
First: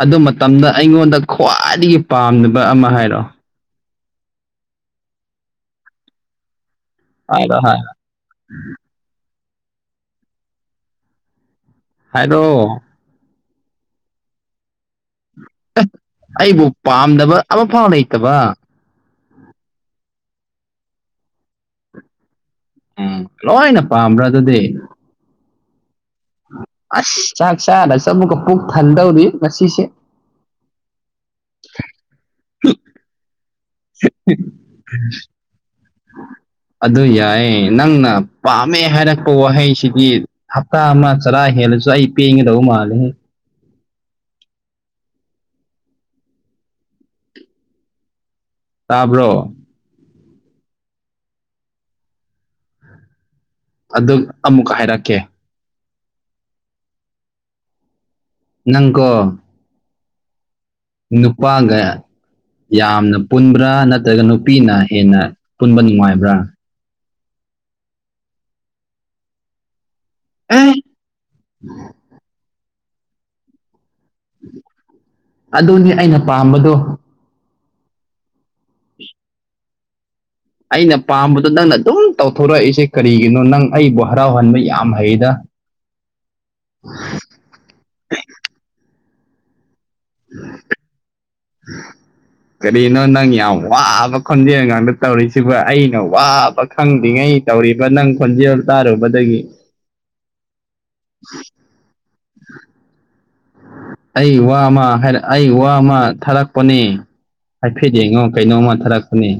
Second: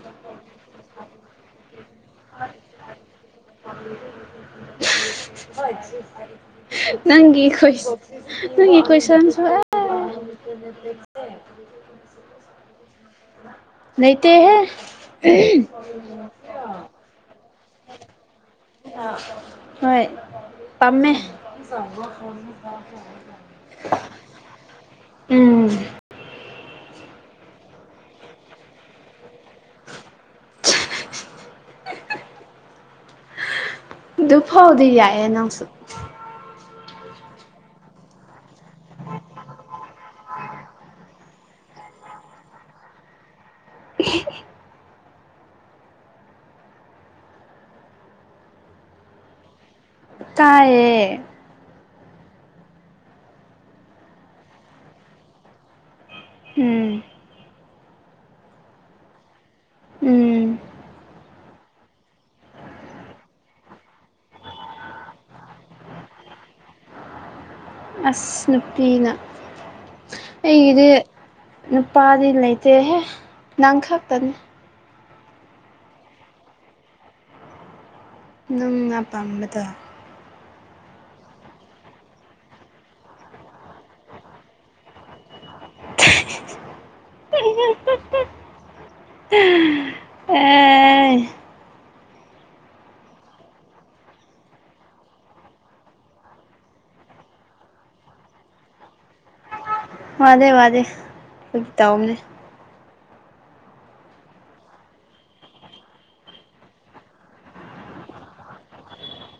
ꯑꯗꯨ ꯃꯇꯝꯗ ꯑꯩꯉꯣꯟꯗ ꯈ꯭ꯋꯥꯏꯗꯒꯤ ꯄꯥꯝꯅꯕ ꯑꯃ ꯍꯥꯏꯔꯣ ꯍꯥꯏꯔꯣ ꯅꯪꯒꯤꯈꯣꯏ ꯍꯥꯏ ꯅꯪ ꯀ꯭ꯣꯏꯟꯁꯨ [unintelligible] ꯍꯥꯏꯥꯏꯗꯣ ꯅꯠꯇꯍ ꯑꯩꯕꯨ ꯄꯥꯝꯗꯕ ꯑꯃꯐꯥꯎ ꯂꯩꯇꯕ ꯍꯣꯏ ꯄꯥꯝꯃꯦ ꯎꯝ ꯂꯣꯏꯅ ꯄꯥꯝꯕ꯭ꯔꯥ ꯑꯗꯨꯗꯤ ꯎꯝ ꯑ ꯆꯥꯛ ꯆꯥꯁꯃꯨꯀ ꯄꯨꯛ ꯊꯜꯗꯧꯔꯤ ꯉꯁꯤꯁꯦ ꯍ ꯑꯗꯨ ꯐꯥꯎꯗꯤ ꯌꯥꯏꯌꯦꯦ ꯅꯪꯁꯨ ꯑꯗꯨ ꯌꯥꯏ ꯅꯪꯅ ꯄꯥꯝꯃꯦ ꯍꯥꯏꯔꯛꯄ ꯋꯥꯍꯩꯁꯤꯗꯤ ꯍꯞꯇꯥ ꯑꯃ ꯆꯂꯥꯏ ꯍꯦꯜꯂꯁꯨ ꯑꯩ ꯄꯦꯡꯉꯗꯧ ꯃꯥꯜꯂꯦ ꯇꯥꯕ꯭ꯔꯣ ꯇꯌꯦ ꯑꯗꯨ ꯑꯃꯨꯛ ꯍꯥꯏꯔꯛꯀꯦ ꯎꯝ ꯅꯪꯀꯣ ꯎꯝ ꯅꯨꯄꯥꯒ ꯌꯥꯝꯅ ꯄꯨꯟꯕ꯭ꯔꯥ ꯅꯠꯇ꯭ꯔꯒ ꯅꯨꯄꯤꯅ ꯍꯦꯟꯅ ꯄꯨꯟꯕ ꯅꯨꯡꯉꯥꯏꯕ꯭ꯔꯥ ꯑꯁ ꯅꯨꯄꯤꯅ ꯑꯦ ꯑꯩꯒꯤꯗꯤ ꯅꯨꯄꯥꯗꯤ ꯂꯩꯇꯦ ꯆꯦ ꯍ ꯅꯪꯈꯞ ꯇꯅꯤ ꯑꯗꯨꯅꯤ ꯑꯩꯅ ꯄꯥꯝꯕꯗꯣ ꯅꯪꯅ ꯑꯄꯥꯝꯕꯗ ꯑꯩꯅ ꯄꯥꯝꯕꯗꯣ ꯅꯪꯅ ꯑꯗꯨꯝ ꯇꯧꯊꯣꯔꯛꯏꯁꯦ ꯀꯔꯤꯒꯤꯅꯣ ꯅꯪ ꯑꯩꯕꯨ ꯍꯔꯥꯎꯍꯟꯕ ꯌꯥꯝ ꯍꯩꯗ ꯇ ꯎ ꯀꯔꯤꯅꯣ ꯅꯪ ꯌꯥꯝ ꯋꯥꯕ ꯈꯣꯟꯖꯦꯜ ꯉꯥꯡꯗ ꯇꯧꯔꯤꯁꯤꯕ ꯑꯩꯅ ꯋꯥꯕ ꯈꯪꯗ꯭ꯔꯤꯉꯩ ꯇꯧꯔꯤꯕ ꯅꯪ ꯈꯣꯟꯖꯦꯜ ꯇꯥꯔꯨꯕꯗꯒꯤ ꯋꯥꯗꯦ ꯋꯥꯗꯦ ꯑꯗꯨ ꯇꯝꯅꯦ ꯑꯩ ꯋꯥ ꯑꯃ ꯍꯥꯏ ꯑꯩ ꯋꯥ ꯑꯃ ꯊꯥꯔꯛꯄꯅꯦ ꯍꯥꯏꯐꯦꯠ ꯌꯦꯡꯉꯣ ꯀꯩꯅꯣꯝꯃ ꯊꯥꯔꯛꯄꯅꯦ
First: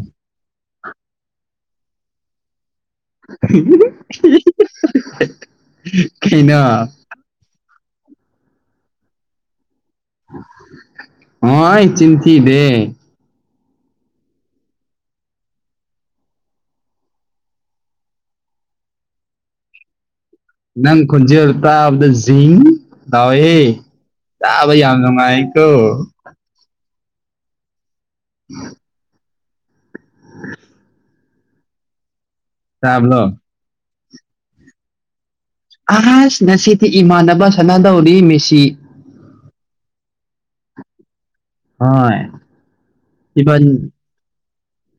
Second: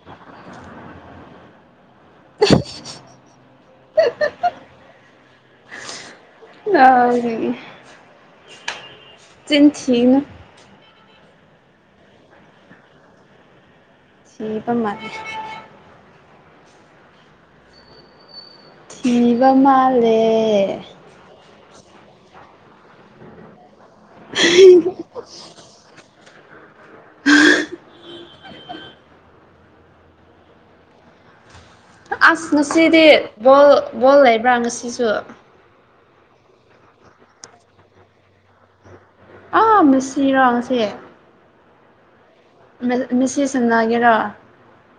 ꯀꯩꯅꯣ ꯑ ꯆꯤꯟꯊꯅ ꯍ ꯑꯩ ꯆꯤꯟꯊꯤ ꯗꯦ ꯃꯤꯕ ꯃꯥꯅꯦ ꯁꯤꯕ ꯃꯥꯂꯦ ꯅꯪ ꯈꯨꯟꯖꯔ ꯇꯕ ꯗ ꯇꯋꯦ ꯌꯥꯕꯩ ꯌꯥꯗꯧꯉꯥꯏꯥꯏ ꯀꯣ ꯎꯝ ꯑꯁ ꯉꯁꯤꯗꯤ ꯇꯥꯕ꯭ꯔꯣ ꯕꯣꯜ ꯕꯣꯜ ꯂꯩꯕ꯭ꯔꯥ ꯉꯁꯤꯁꯨ ꯑꯍꯖ ꯉꯁꯤꯗꯤ ꯏꯃꯥꯟꯅꯕ ꯁꯥꯟꯅꯗꯧꯔꯤ ꯃꯤꯦꯁꯤ ꯑ ꯃꯁꯤꯔꯣꯁꯦ ꯍ ꯃꯤꯦꯁꯤꯁꯅꯥꯒꯦꯔ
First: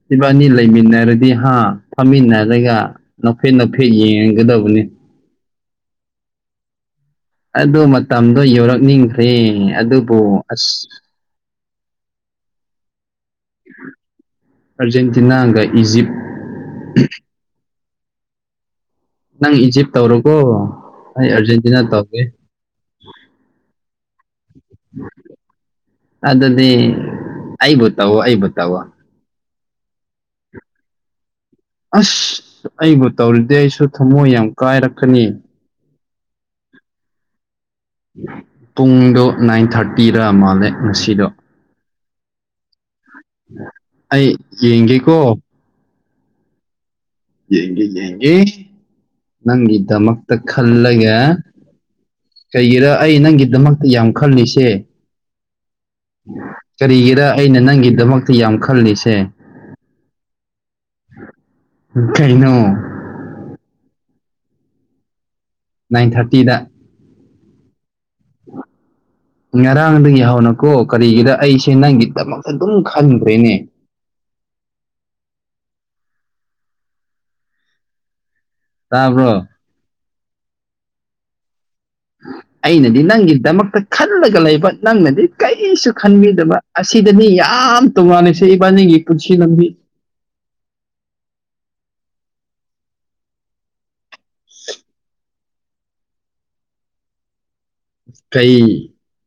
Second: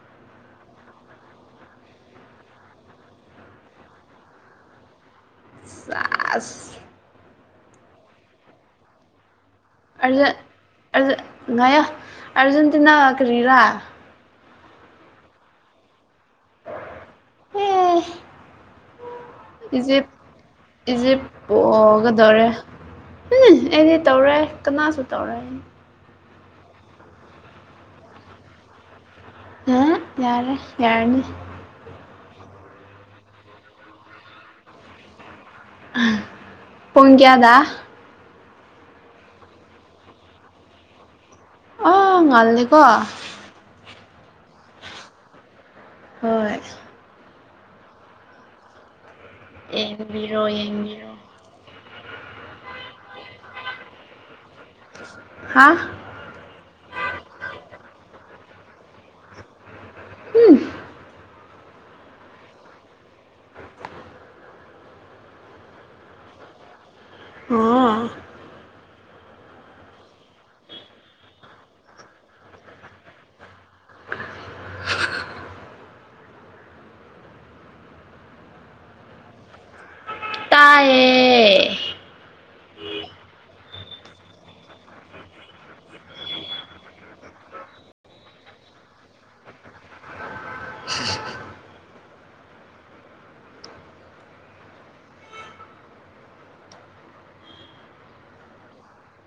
ꯁꯤꯕꯥꯅꯤ ꯂꯩꯃꯤꯟꯅꯔꯗꯤ ꯍꯥ ꯐꯝꯃꯤꯟꯅꯔꯒ ꯅꯥꯐꯦꯠ ꯅꯥꯐꯦꯠ ꯌꯦꯡꯒꯗꯕꯅꯤ ꯁꯥ ꯑꯁ ꯑꯗ ꯃꯇꯝꯗꯣ ꯌꯧꯔꯛꯅꯤꯡꯈ꯭ꯔꯦ ꯑꯗꯨꯕꯨ ꯑꯔꯖꯦꯟ ꯑꯁ ꯑꯔꯖ ꯉꯌꯥ ꯑꯔꯖꯦꯟꯇꯤꯅꯥ ꯀꯔꯤꯔꯥ ꯑꯥꯔꯖꯦꯟꯇꯤꯅꯥꯒ ꯏꯖꯤꯞ ꯎꯝ ꯅꯪ ꯏꯖꯤꯞ ꯇꯧꯔꯣꯀꯣ ꯏꯖꯤꯞ ꯑꯩ ꯑꯥꯔꯖꯦꯟꯇꯤꯅꯥ ꯇꯧꯒꯦ ꯄꫭꯏꯒꯗꯣꯔꯦ ꯑꯩꯅꯦ ꯇꯧꯔꯦ ꯀꯅꯥꯁꯨ ꯇꯧꯔꯦ ꯑꯗꯨꯗꯤ ꯑꯩꯕꯨ ꯇꯧꯋꯣ ꯑꯩꯕꯨ ꯇꯧꯋꯣ ꯑ ꯌꯥꯔꯦ ꯌꯥꯅꯤ ꯑꯁ ꯑꯩꯕꯨ ꯇꯧꯔꯤꯗꯤ ꯑꯩꯁꯨ ꯊꯃꯣꯏ ꯌꯥꯝ ꯀꯥꯏꯔꯛꯀꯅꯤ ꯄꯨꯡ ꯀꯌꯥꯗ ꯄꯨꯡꯗꯣ ꯅꯥꯏꯟ ꯊꯥꯔꯇꯤꯗ ꯃꯥꯜꯂꯦ ꯉꯁꯤꯗꯣ ꯑ ꯉꯜꯂꯤ ꯀꯣ ꯑꯩ ꯌꯦꯡꯒꯦꯀꯣ ꯍꯣꯏ ꯌꯦꯡꯒ ꯌꯦꯡꯒꯦ ꯅꯪꯒꯤꯗꯃꯛꯇ ꯌꯦꯡꯕꯤꯔꯣ ꯌꯦꯡꯕꯤꯔꯣ ꯈꯜꯂꯒꯦ ꯀꯩꯒꯤꯔ ꯑꯩ ꯅꯪꯒꯤꯗꯃꯛꯇ ꯌꯥꯝ ꯈꯜꯂꯤꯁꯦ ꯍꯥꯥ ꯀꯔꯤꯒꯤꯔ ꯑꯩꯅ ꯅꯪꯒꯤꯗꯃꯛꯇ ꯌꯥꯝ ꯈꯜꯂꯤꯁꯦ ꯎꯝ ꯀꯩꯅꯣ ꯅꯥꯏꯟ ꯊꯥꯔꯇꯤꯗ ꯑꯣ [unintelligible] ꯉꯔꯥꯡꯗꯒꯤ ꯍꯧꯅꯀꯣ ꯀꯔꯤꯒꯤꯗ ꯑꯩꯁꯦ ꯅꯪꯒꯤꯗꯃꯛꯇ ꯑꯗꯨꯝ ꯈꯟꯈ꯭ꯔꯦꯅꯦ ꯇꯥꯕ꯭ꯔꯣ ꯇꯥꯏꯌꯦ ꯑꯩꯅꯗꯤ ꯅꯪꯒꯤꯗꯃꯛꯇ ꯈꯜꯂꯒ ꯂꯩꯕ ꯅꯪꯅꯗꯤ ꯀꯔꯤꯁꯨ ꯈꯟꯕꯤꯗꯕ ꯑꯁꯤꯗꯅꯤ ꯌꯥꯝ ꯇꯧꯔꯜꯂꯤꯁꯦ ꯏꯕꯥꯅꯤꯒꯤ ꯄꯨꯟꯁꯤ ꯂꯝꯕꯤ [unintelligible] ꯀꯩ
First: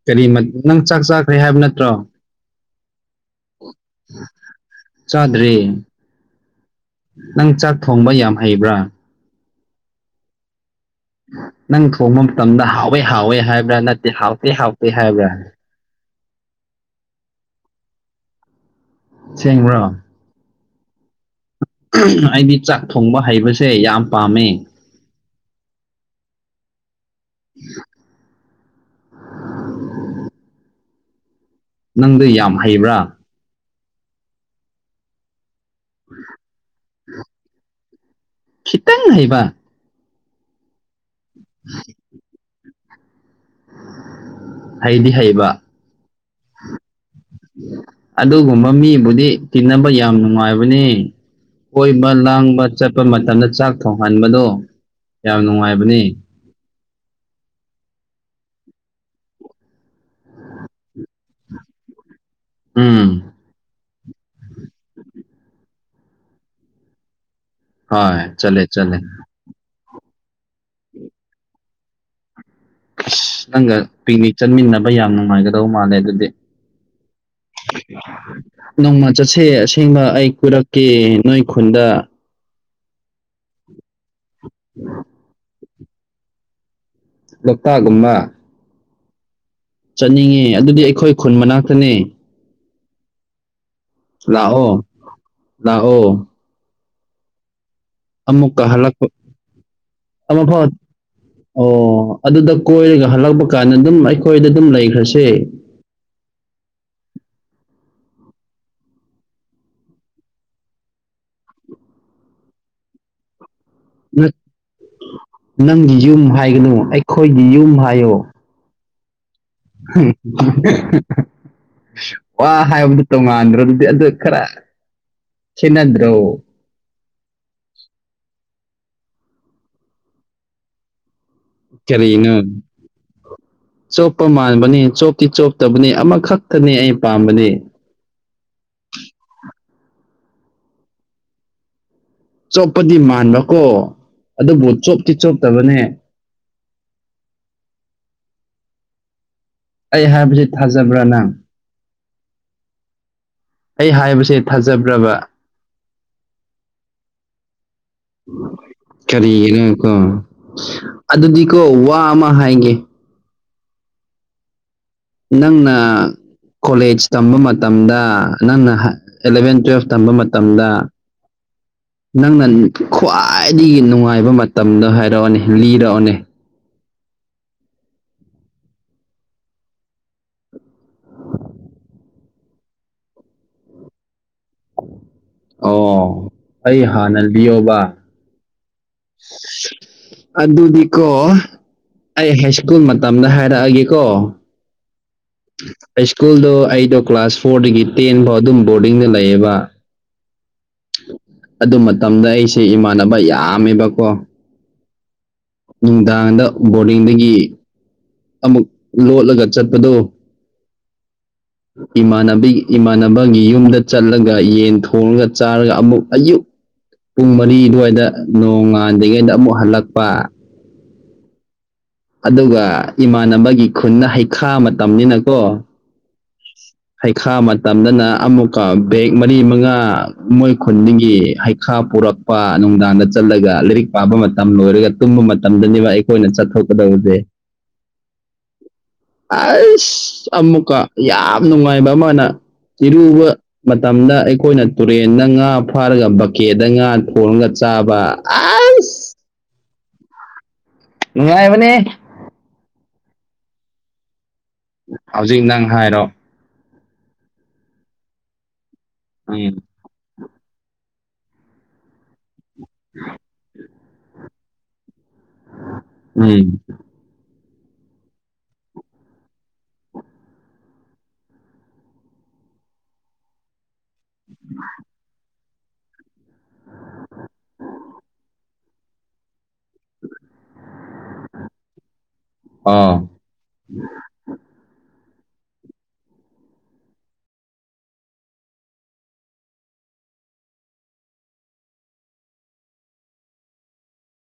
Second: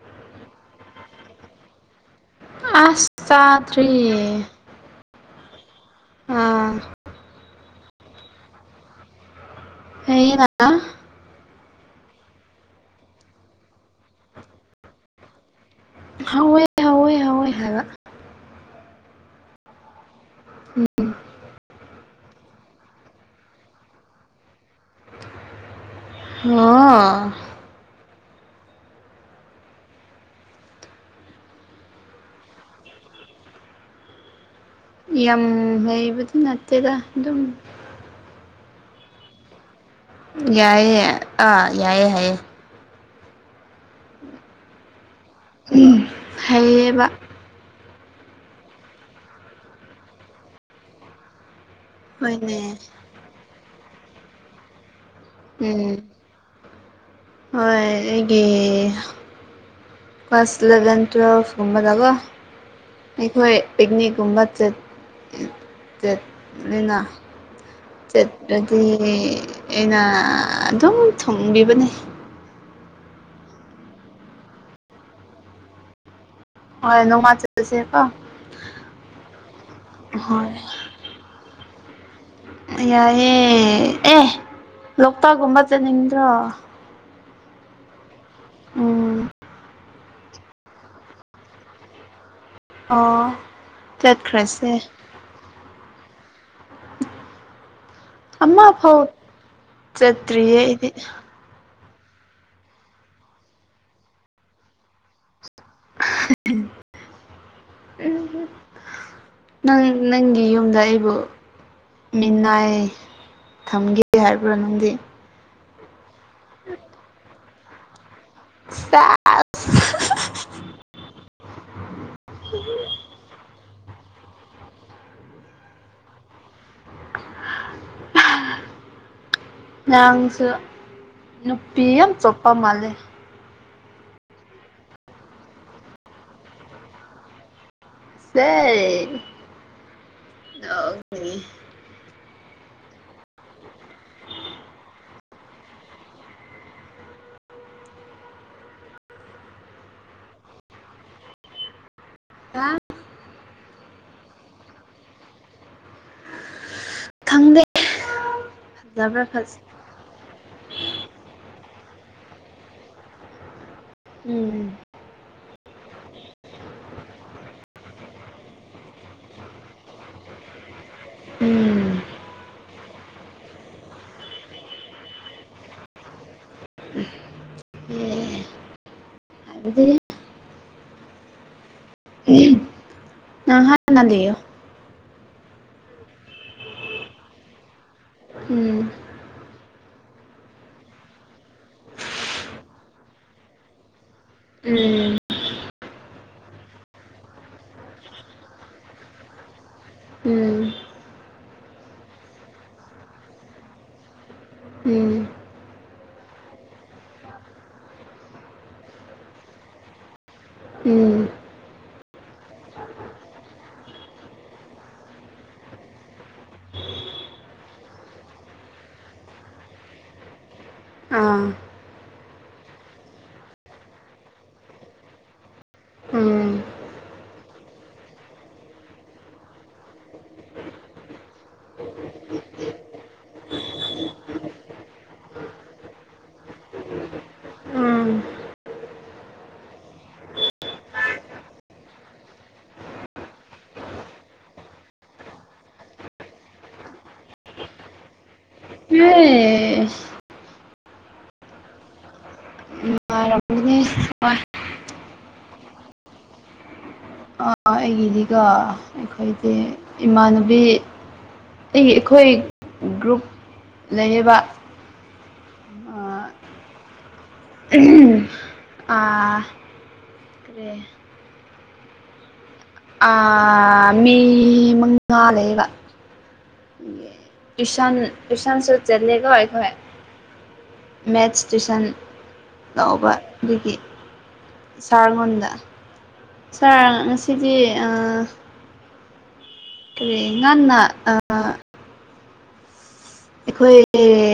ꯀꯔꯤ ꯅꯪ ꯆꯥꯛ ꯆꯥꯈ꯭ꯔꯦ ꯍꯥꯏꯕ ꯅꯠꯇ꯭ꯔꯣ ꯑꯁ ꯆꯥꯇ꯭ꯔꯤ ꯆꯥꯗ꯭ꯔꯤ ꯅꯪ ꯆꯥꯛ ꯊꯣꯡꯕ ꯌꯥꯝ ꯍꯩꯕ꯭ꯔꯥ ꯍꯩꯌꯦꯗ ꯅꯪ ꯊꯣꯡꯕ ꯃꯇꯝꯗ ꯍꯥꯎꯋꯦ ꯍꯥꯎꯋꯦ ꯍꯥꯏꯕ꯭ꯔꯥ ꯅꯠꯇꯦ ꯍꯥꯎꯇꯦ ꯍꯥꯎꯇꯦ ꯍꯥꯏꯕ꯭ꯔꯥ ꯍꯧꯋꯦ ꯍꯧꯋꯦ ꯍꯧꯋꯦ ꯍꯥꯏꯕ ꯑꯁꯦꯡ꯭ꯕꯔꯣ ꯑꯩꯗꯤ ꯆꯥꯛ ꯊꯣꯡꯕ ꯍꯩꯕꯁꯦ ꯌꯥꯝ ꯄꯥꯝꯃꯦ ꯑꯣ ꯅꯪꯗꯤ ꯌꯥꯝ ꯍꯩꯕ꯭ꯔꯥ ꯌꯥꯝ ꯍꯩꯕꯗꯤ ꯅꯠꯇꯦꯗ ꯑꯗꯨꯝ ꯈꯤꯇꯪ ꯍꯩꯕ ꯌꯥꯏꯑꯌꯦ ꯌꯥ ꯑꯥ ꯌꯥꯏꯑꯌꯦ ꯌꯥꯌꯦ ꯍꯩꯗꯤ ꯍꯩꯕ ꯍꯥꯏꯌꯦꯕ ꯑꯗꯨꯒꯨꯝꯕ ꯃꯤꯕꯨꯗꯤ ꯇꯤꯟꯅꯕ ꯌꯥꯝ ꯅꯨꯡꯉꯥꯏꯕꯅꯦ ꯀꯣꯏꯕ ꯍꯣꯏꯅꯦ ꯂꯥꯡꯕ ꯆꯠꯄ ꯃꯇꯝꯗ ꯆꯥꯛ ꯊꯣꯡꯍꯟꯕꯗꯣ ꯌꯥꯝ ꯎꯝ ꯅꯨꯡꯉꯥꯏꯕꯅꯦ ꯍꯣꯏ ꯑꯩꯒꯤ ꯀ꯭ꯂꯥꯁ ꯏꯂꯚꯦꯟ ꯇꯨꯌꯦꯜꯐ ꯀꯨꯝꯕꯗꯀꯣ ꯎꯝ ꯑꯩꯈꯣꯏ ꯄꯤꯛꯅꯤꯛꯀꯨꯝꯕ ꯆꯠꯂꯤꯅ ꯍꯣꯏ ꯆꯠꯂꯦ ꯆꯠꯂꯗꯤ ꯆꯠꯂꯦ ꯑꯩꯅ ꯑꯗꯨꯝ ꯊꯨꯡꯕꯤꯕꯅꯦ ꯑꯁ ꯅꯪꯒ ꯄꯤꯛꯅꯤꯛ ꯆꯠꯃꯤꯟꯅꯕ ꯌꯥꯝ ꯅꯨꯡꯉꯥꯏꯒꯗꯧ ꯃꯥꯜꯂꯦ ꯑꯗꯨꯗꯤ ꯍꯣꯏ ꯅꯣꯡꯃ ꯆꯠꯂꯁꯦꯀꯣ ꯅꯣꯡꯃ ꯆꯠꯁꯦ ꯑꯁꯦꯡꯕ ꯑꯩ ꯍꯣꯏ ꯀꯣꯏꯔꯛꯀꯦ ꯅꯣꯏ ꯈꯨꯟꯗ ꯌꯥꯏꯑꯦ ꯑꯦ ꯂꯣꯛꯇꯥꯛꯒꯨꯝꯕ ꯆꯠꯅꯤꯡꯗ꯭ꯔꯣ ꯂꯣꯛꯇꯥꯥꯛꯒꯨꯝꯕ ꯎꯝ ꯆꯠꯅꯤꯡꯉꯦ ꯑꯗꯨꯗꯤ ꯑꯩꯈꯣꯏ ꯈꯨꯟ ꯃꯅꯥꯛꯇꯅꯦ ꯑꯣ ꯆꯠꯈ꯭ꯔꯁꯦ ꯂꯥꯛꯑꯣ ꯂꯥꯛꯑꯣ ꯑꯃꯨꯛꯀ ꯑꯃ ꯐꯥꯎ ꯍꯜꯂꯛꯄ ꯑꯃꯨꯛ ꯆꯠꯇ꯭ꯔꯤꯌꯦ ꯐꯥꯎ ꯑꯩꯗꯤ ꯑꯣ ꯑꯗꯨꯗ ꯀꯣꯏꯔꯒ ꯍꯜꯂꯛꯄ ꯀꯥꯟꯗ ꯑꯗꯨꯝ ꯑꯩꯈꯣꯏꯗ ꯑꯗꯨꯝ ꯂꯩꯈ꯭ꯔꯁꯦ ꯎꯝ [inaudible] ꯅꯪ ꯅꯪꯒꯤ ꯌꯨꯝꯗ ꯑꯩꯕꯨ ꯃꯤꯅꯥꯏ ꯊꯝꯒꯦ ꯍꯥꯏꯕ꯭ꯔꯥ ꯅꯪꯗꯤ ꯅꯪꯒꯤ ꯌꯨꯝ ꯍꯥꯏꯒꯅꯨ ꯑꯩꯈꯣꯏꯒꯤ ꯌꯨꯝ ꯍꯥꯏꯌꯣ [unintelligible] [unintelligible] ꯋꯥ ꯍꯥꯏꯕꯗꯨ ꯇꯣꯉꯥꯟꯗ꯭ꯔ ꯑꯗꯨꯗꯤ ꯑꯗꯨ ꯈꯔ ꯈꯦꯟꯅꯗ꯭ꯔꯣ [unintelligible] ꯅꯥꯡꯁꯨ ꯀꯔꯤꯅꯣ ꯆꯣꯞꯄ ꯃꯥꯟꯕꯅꯤ ꯆꯣꯞꯇꯤ ꯆꯣꯞꯇꯕꯅꯤ ꯑꯃꯈꯛꯇꯅꯤ ꯑꯩ ꯄꯥꯝꯕꯗꯤ ꯁꯦ [unintelligible] ꯆꯣꯞꯄꯗꯤ ꯃꯥꯟꯕꯀꯣ ꯑꯗꯨꯕꯨ ꯆꯣꯞꯇꯤ ꯆꯣꯞꯇꯕꯅꯦ ꯑꯩ ꯍꯥꯏꯕꯁꯤ ꯊꯥꯖꯕ꯭ꯔꯥ ꯅꯪ [unintelligible] ꯑꯩ ꯍꯥꯏꯕꯁꯦ ꯊꯥꯖꯕ꯭ꯔꯕ ꯈꯪꯗꯦ ꯐꯖꯕ꯭ꯔꯥ ꯐꯖ ꯀꯔꯤꯒꯤꯅꯣ ꯀꯣ ꯑꯗꯨꯗꯤ ꯀꯣ ꯋꯥ ꯑꯃ ꯍꯥꯏꯒꯦ ꯎꯝ ꯅꯪꯅ ꯀꯣꯂꯦꯖ ꯇꯝꯕ ꯃꯇꯝꯗ ꯅꯪꯅ ꯑꯦꯂꯚꯦꯟ ꯇꯨꯋꯦꯜꯐ ꯇꯝꯕ ꯃꯇꯝꯗ ꯎꯝ ꯅꯪꯅ ꯈ꯭ꯋꯥꯏꯗꯒꯤ ꯅꯨꯡꯉꯥꯏꯕ ꯃꯇꯝꯗꯣ ꯍꯥꯏꯔꯛꯑꯣꯅꯦ ꯂꯤꯔꯛꯑꯣꯅꯦ ꯑꯦ ꯍꯥꯏꯕꯗꯤ [unintelligible] ꯅꯪ ꯍꯥꯟꯅ ꯂꯤꯌꯣ ꯑꯣ ꯑꯩ ꯍꯥꯟꯅ ꯂꯤꯌꯣꯕ ꯎꯝ ꯑꯗꯨꯗꯤꯀꯣ ꯑꯩ ꯍꯥꯏ ꯁ꯭ꯀꯨꯜ ꯃꯇꯝꯗ ꯍꯥꯏꯔꯛꯑꯒꯦꯀꯣ ꯎꯝ ꯍꯥꯏ ꯁ꯭ꯀꯨꯜꯗꯣ ꯑꯩꯗꯣ ꯀ꯭ꯂꯥꯁ ꯐꯣꯔꯗꯒꯤ ꯇꯦꯟ ꯐꯥꯎ ꯑꯗꯨꯝ ꯕꯣꯔꯗꯤꯡꯗ ꯂꯩꯌꯦꯕ ꯎꯝ ꯑꯗꯨ ꯃꯇꯝꯗ ꯑꯩꯁꯦ ꯏꯃꯥꯟꯅꯕ ꯌꯥꯝꯃꯦꯕꯀꯣ ꯎꯝ ꯅꯨꯡꯗꯥꯡꯗ ꯕꯣꯔꯗꯤꯡꯗꯒꯤ ꯑꯃꯨꯛ ꯂꯣꯠꯂꯒ ꯆꯠꯄꯗꯣ ꯎꯝ ꯏꯃꯥꯟꯅꯕꯤ ꯏꯃꯥꯟꯅꯕꯒꯤ ꯌꯨꯝꯗ ꯆꯠꯂꯒ ꯌꯦꯟ ꯊꯣꯡꯉꯒ ꯆꯥꯔꯒ ꯑꯃꯨꯛ ꯑꯌꯨꯛ ꯄꯨꯡ ꯃꯔꯤ ꯑꯗꯨꯋꯥꯏꯗ ꯅꯣꯡꯉꯥꯟꯗꯒꯩꯗ ꯑꯃꯨꯛ ꯍꯜꯂꯛꯄ ꯑꯥ ꯑꯗꯨꯒ ꯏꯃꯥꯟꯅꯕꯒꯤ ꯈꯨꯟꯗ ꯍꯩꯈꯥ ꯃꯇꯝꯅꯤꯅꯀꯣ ꯎꯝ ꯍꯩꯈꯥ ꯃꯇꯝꯗꯅ ꯑꯃꯨꯛꯀ ꯕꯦꯛ ꯃꯔꯤ ꯃꯉꯥ ꯃꯣꯏ ꯈꯨꯟꯗꯒꯤ ꯍꯩ ꯈꯥ ꯄꯨꯔꯛꯄ ꯅꯨꯡꯗꯥꯡꯗ ꯆꯠꯂꯒ ꯂꯥꯏꯔꯤꯛ ꯄꯥꯕ ꯃꯇꯝ ꯂꯣꯏꯔꯒ ꯇꯨꯝꯕ ꯃꯇꯝꯗꯅꯦꯕ ꯑꯩ ꯈꯣꯏꯅ ꯆꯠꯊꯣꯛꯀꯗꯧꯗꯦ ꯎꯝ ꯑꯁ ꯑꯃꯨꯛꯀ ꯌꯥꯝ ꯅꯨꯡꯉꯥꯏꯕ ꯑꯃꯅ ꯏꯔꯨꯕ ꯃꯇꯝꯗ ꯑꯩꯈꯣꯏꯅ ꯇꯨꯔꯦꯟꯗ ꯉꯥ ꯐꯥꯔꯒ ꯕꯥꯛꯀꯦꯠꯇ ꯉꯥ ꯊꯣꯡꯉꯒ ꯆꯥꯕ ꯑꯁ ꯑꯦꯁ ꯅꯨꯡꯉꯥꯏꯕꯅꯦ ꯅꯨꯡꯉꯥꯏꯔꯝꯒꯅꯤ ꯍꯣꯏ ꯍꯧꯖꯤꯛ ꯅꯪ ꯍꯥꯏꯔꯣ ꯑꯩꯒꯤꯗꯤꯒꯣ ꯑꯩꯈꯣꯏꯗꯤ ꯎꯝ ꯏꯃꯥꯟꯅꯕꯤ ꯑꯩꯒꯤ ꯑꯩꯈꯣꯏ ꯒ꯭ꯔꯨꯞ ꯂꯩꯌꯦꯕ ꯑꯥ ꯎꯝ ꯑꯥ ꯀꯦ [inaudible] ꯑꯥ ꯃꯤ ꯃꯉꯥ ꯂꯩꯌꯦꯕ ꯇ꯭ꯨꯁꯟ ꯇ꯭ꯨꯁꯟ ꯁꯨ ꯆꯠꯂꯦꯕ ꯑꯩꯈꯣꯢ ꯃꯦꯠꯁ ꯇꯨꯏꯁꯟ ꯑꯣ ꯂꯧꯕ ꯑꯗꯒꯤ ꯁꯥ [inaudible] ꯂꯣꯟꯗ ꯁꯥꯔ ꯉꯁꯤꯗꯤ ꯅꯪꯅ ꯑꯥ ꯑꯩꯈꯣꯏꯒꯤ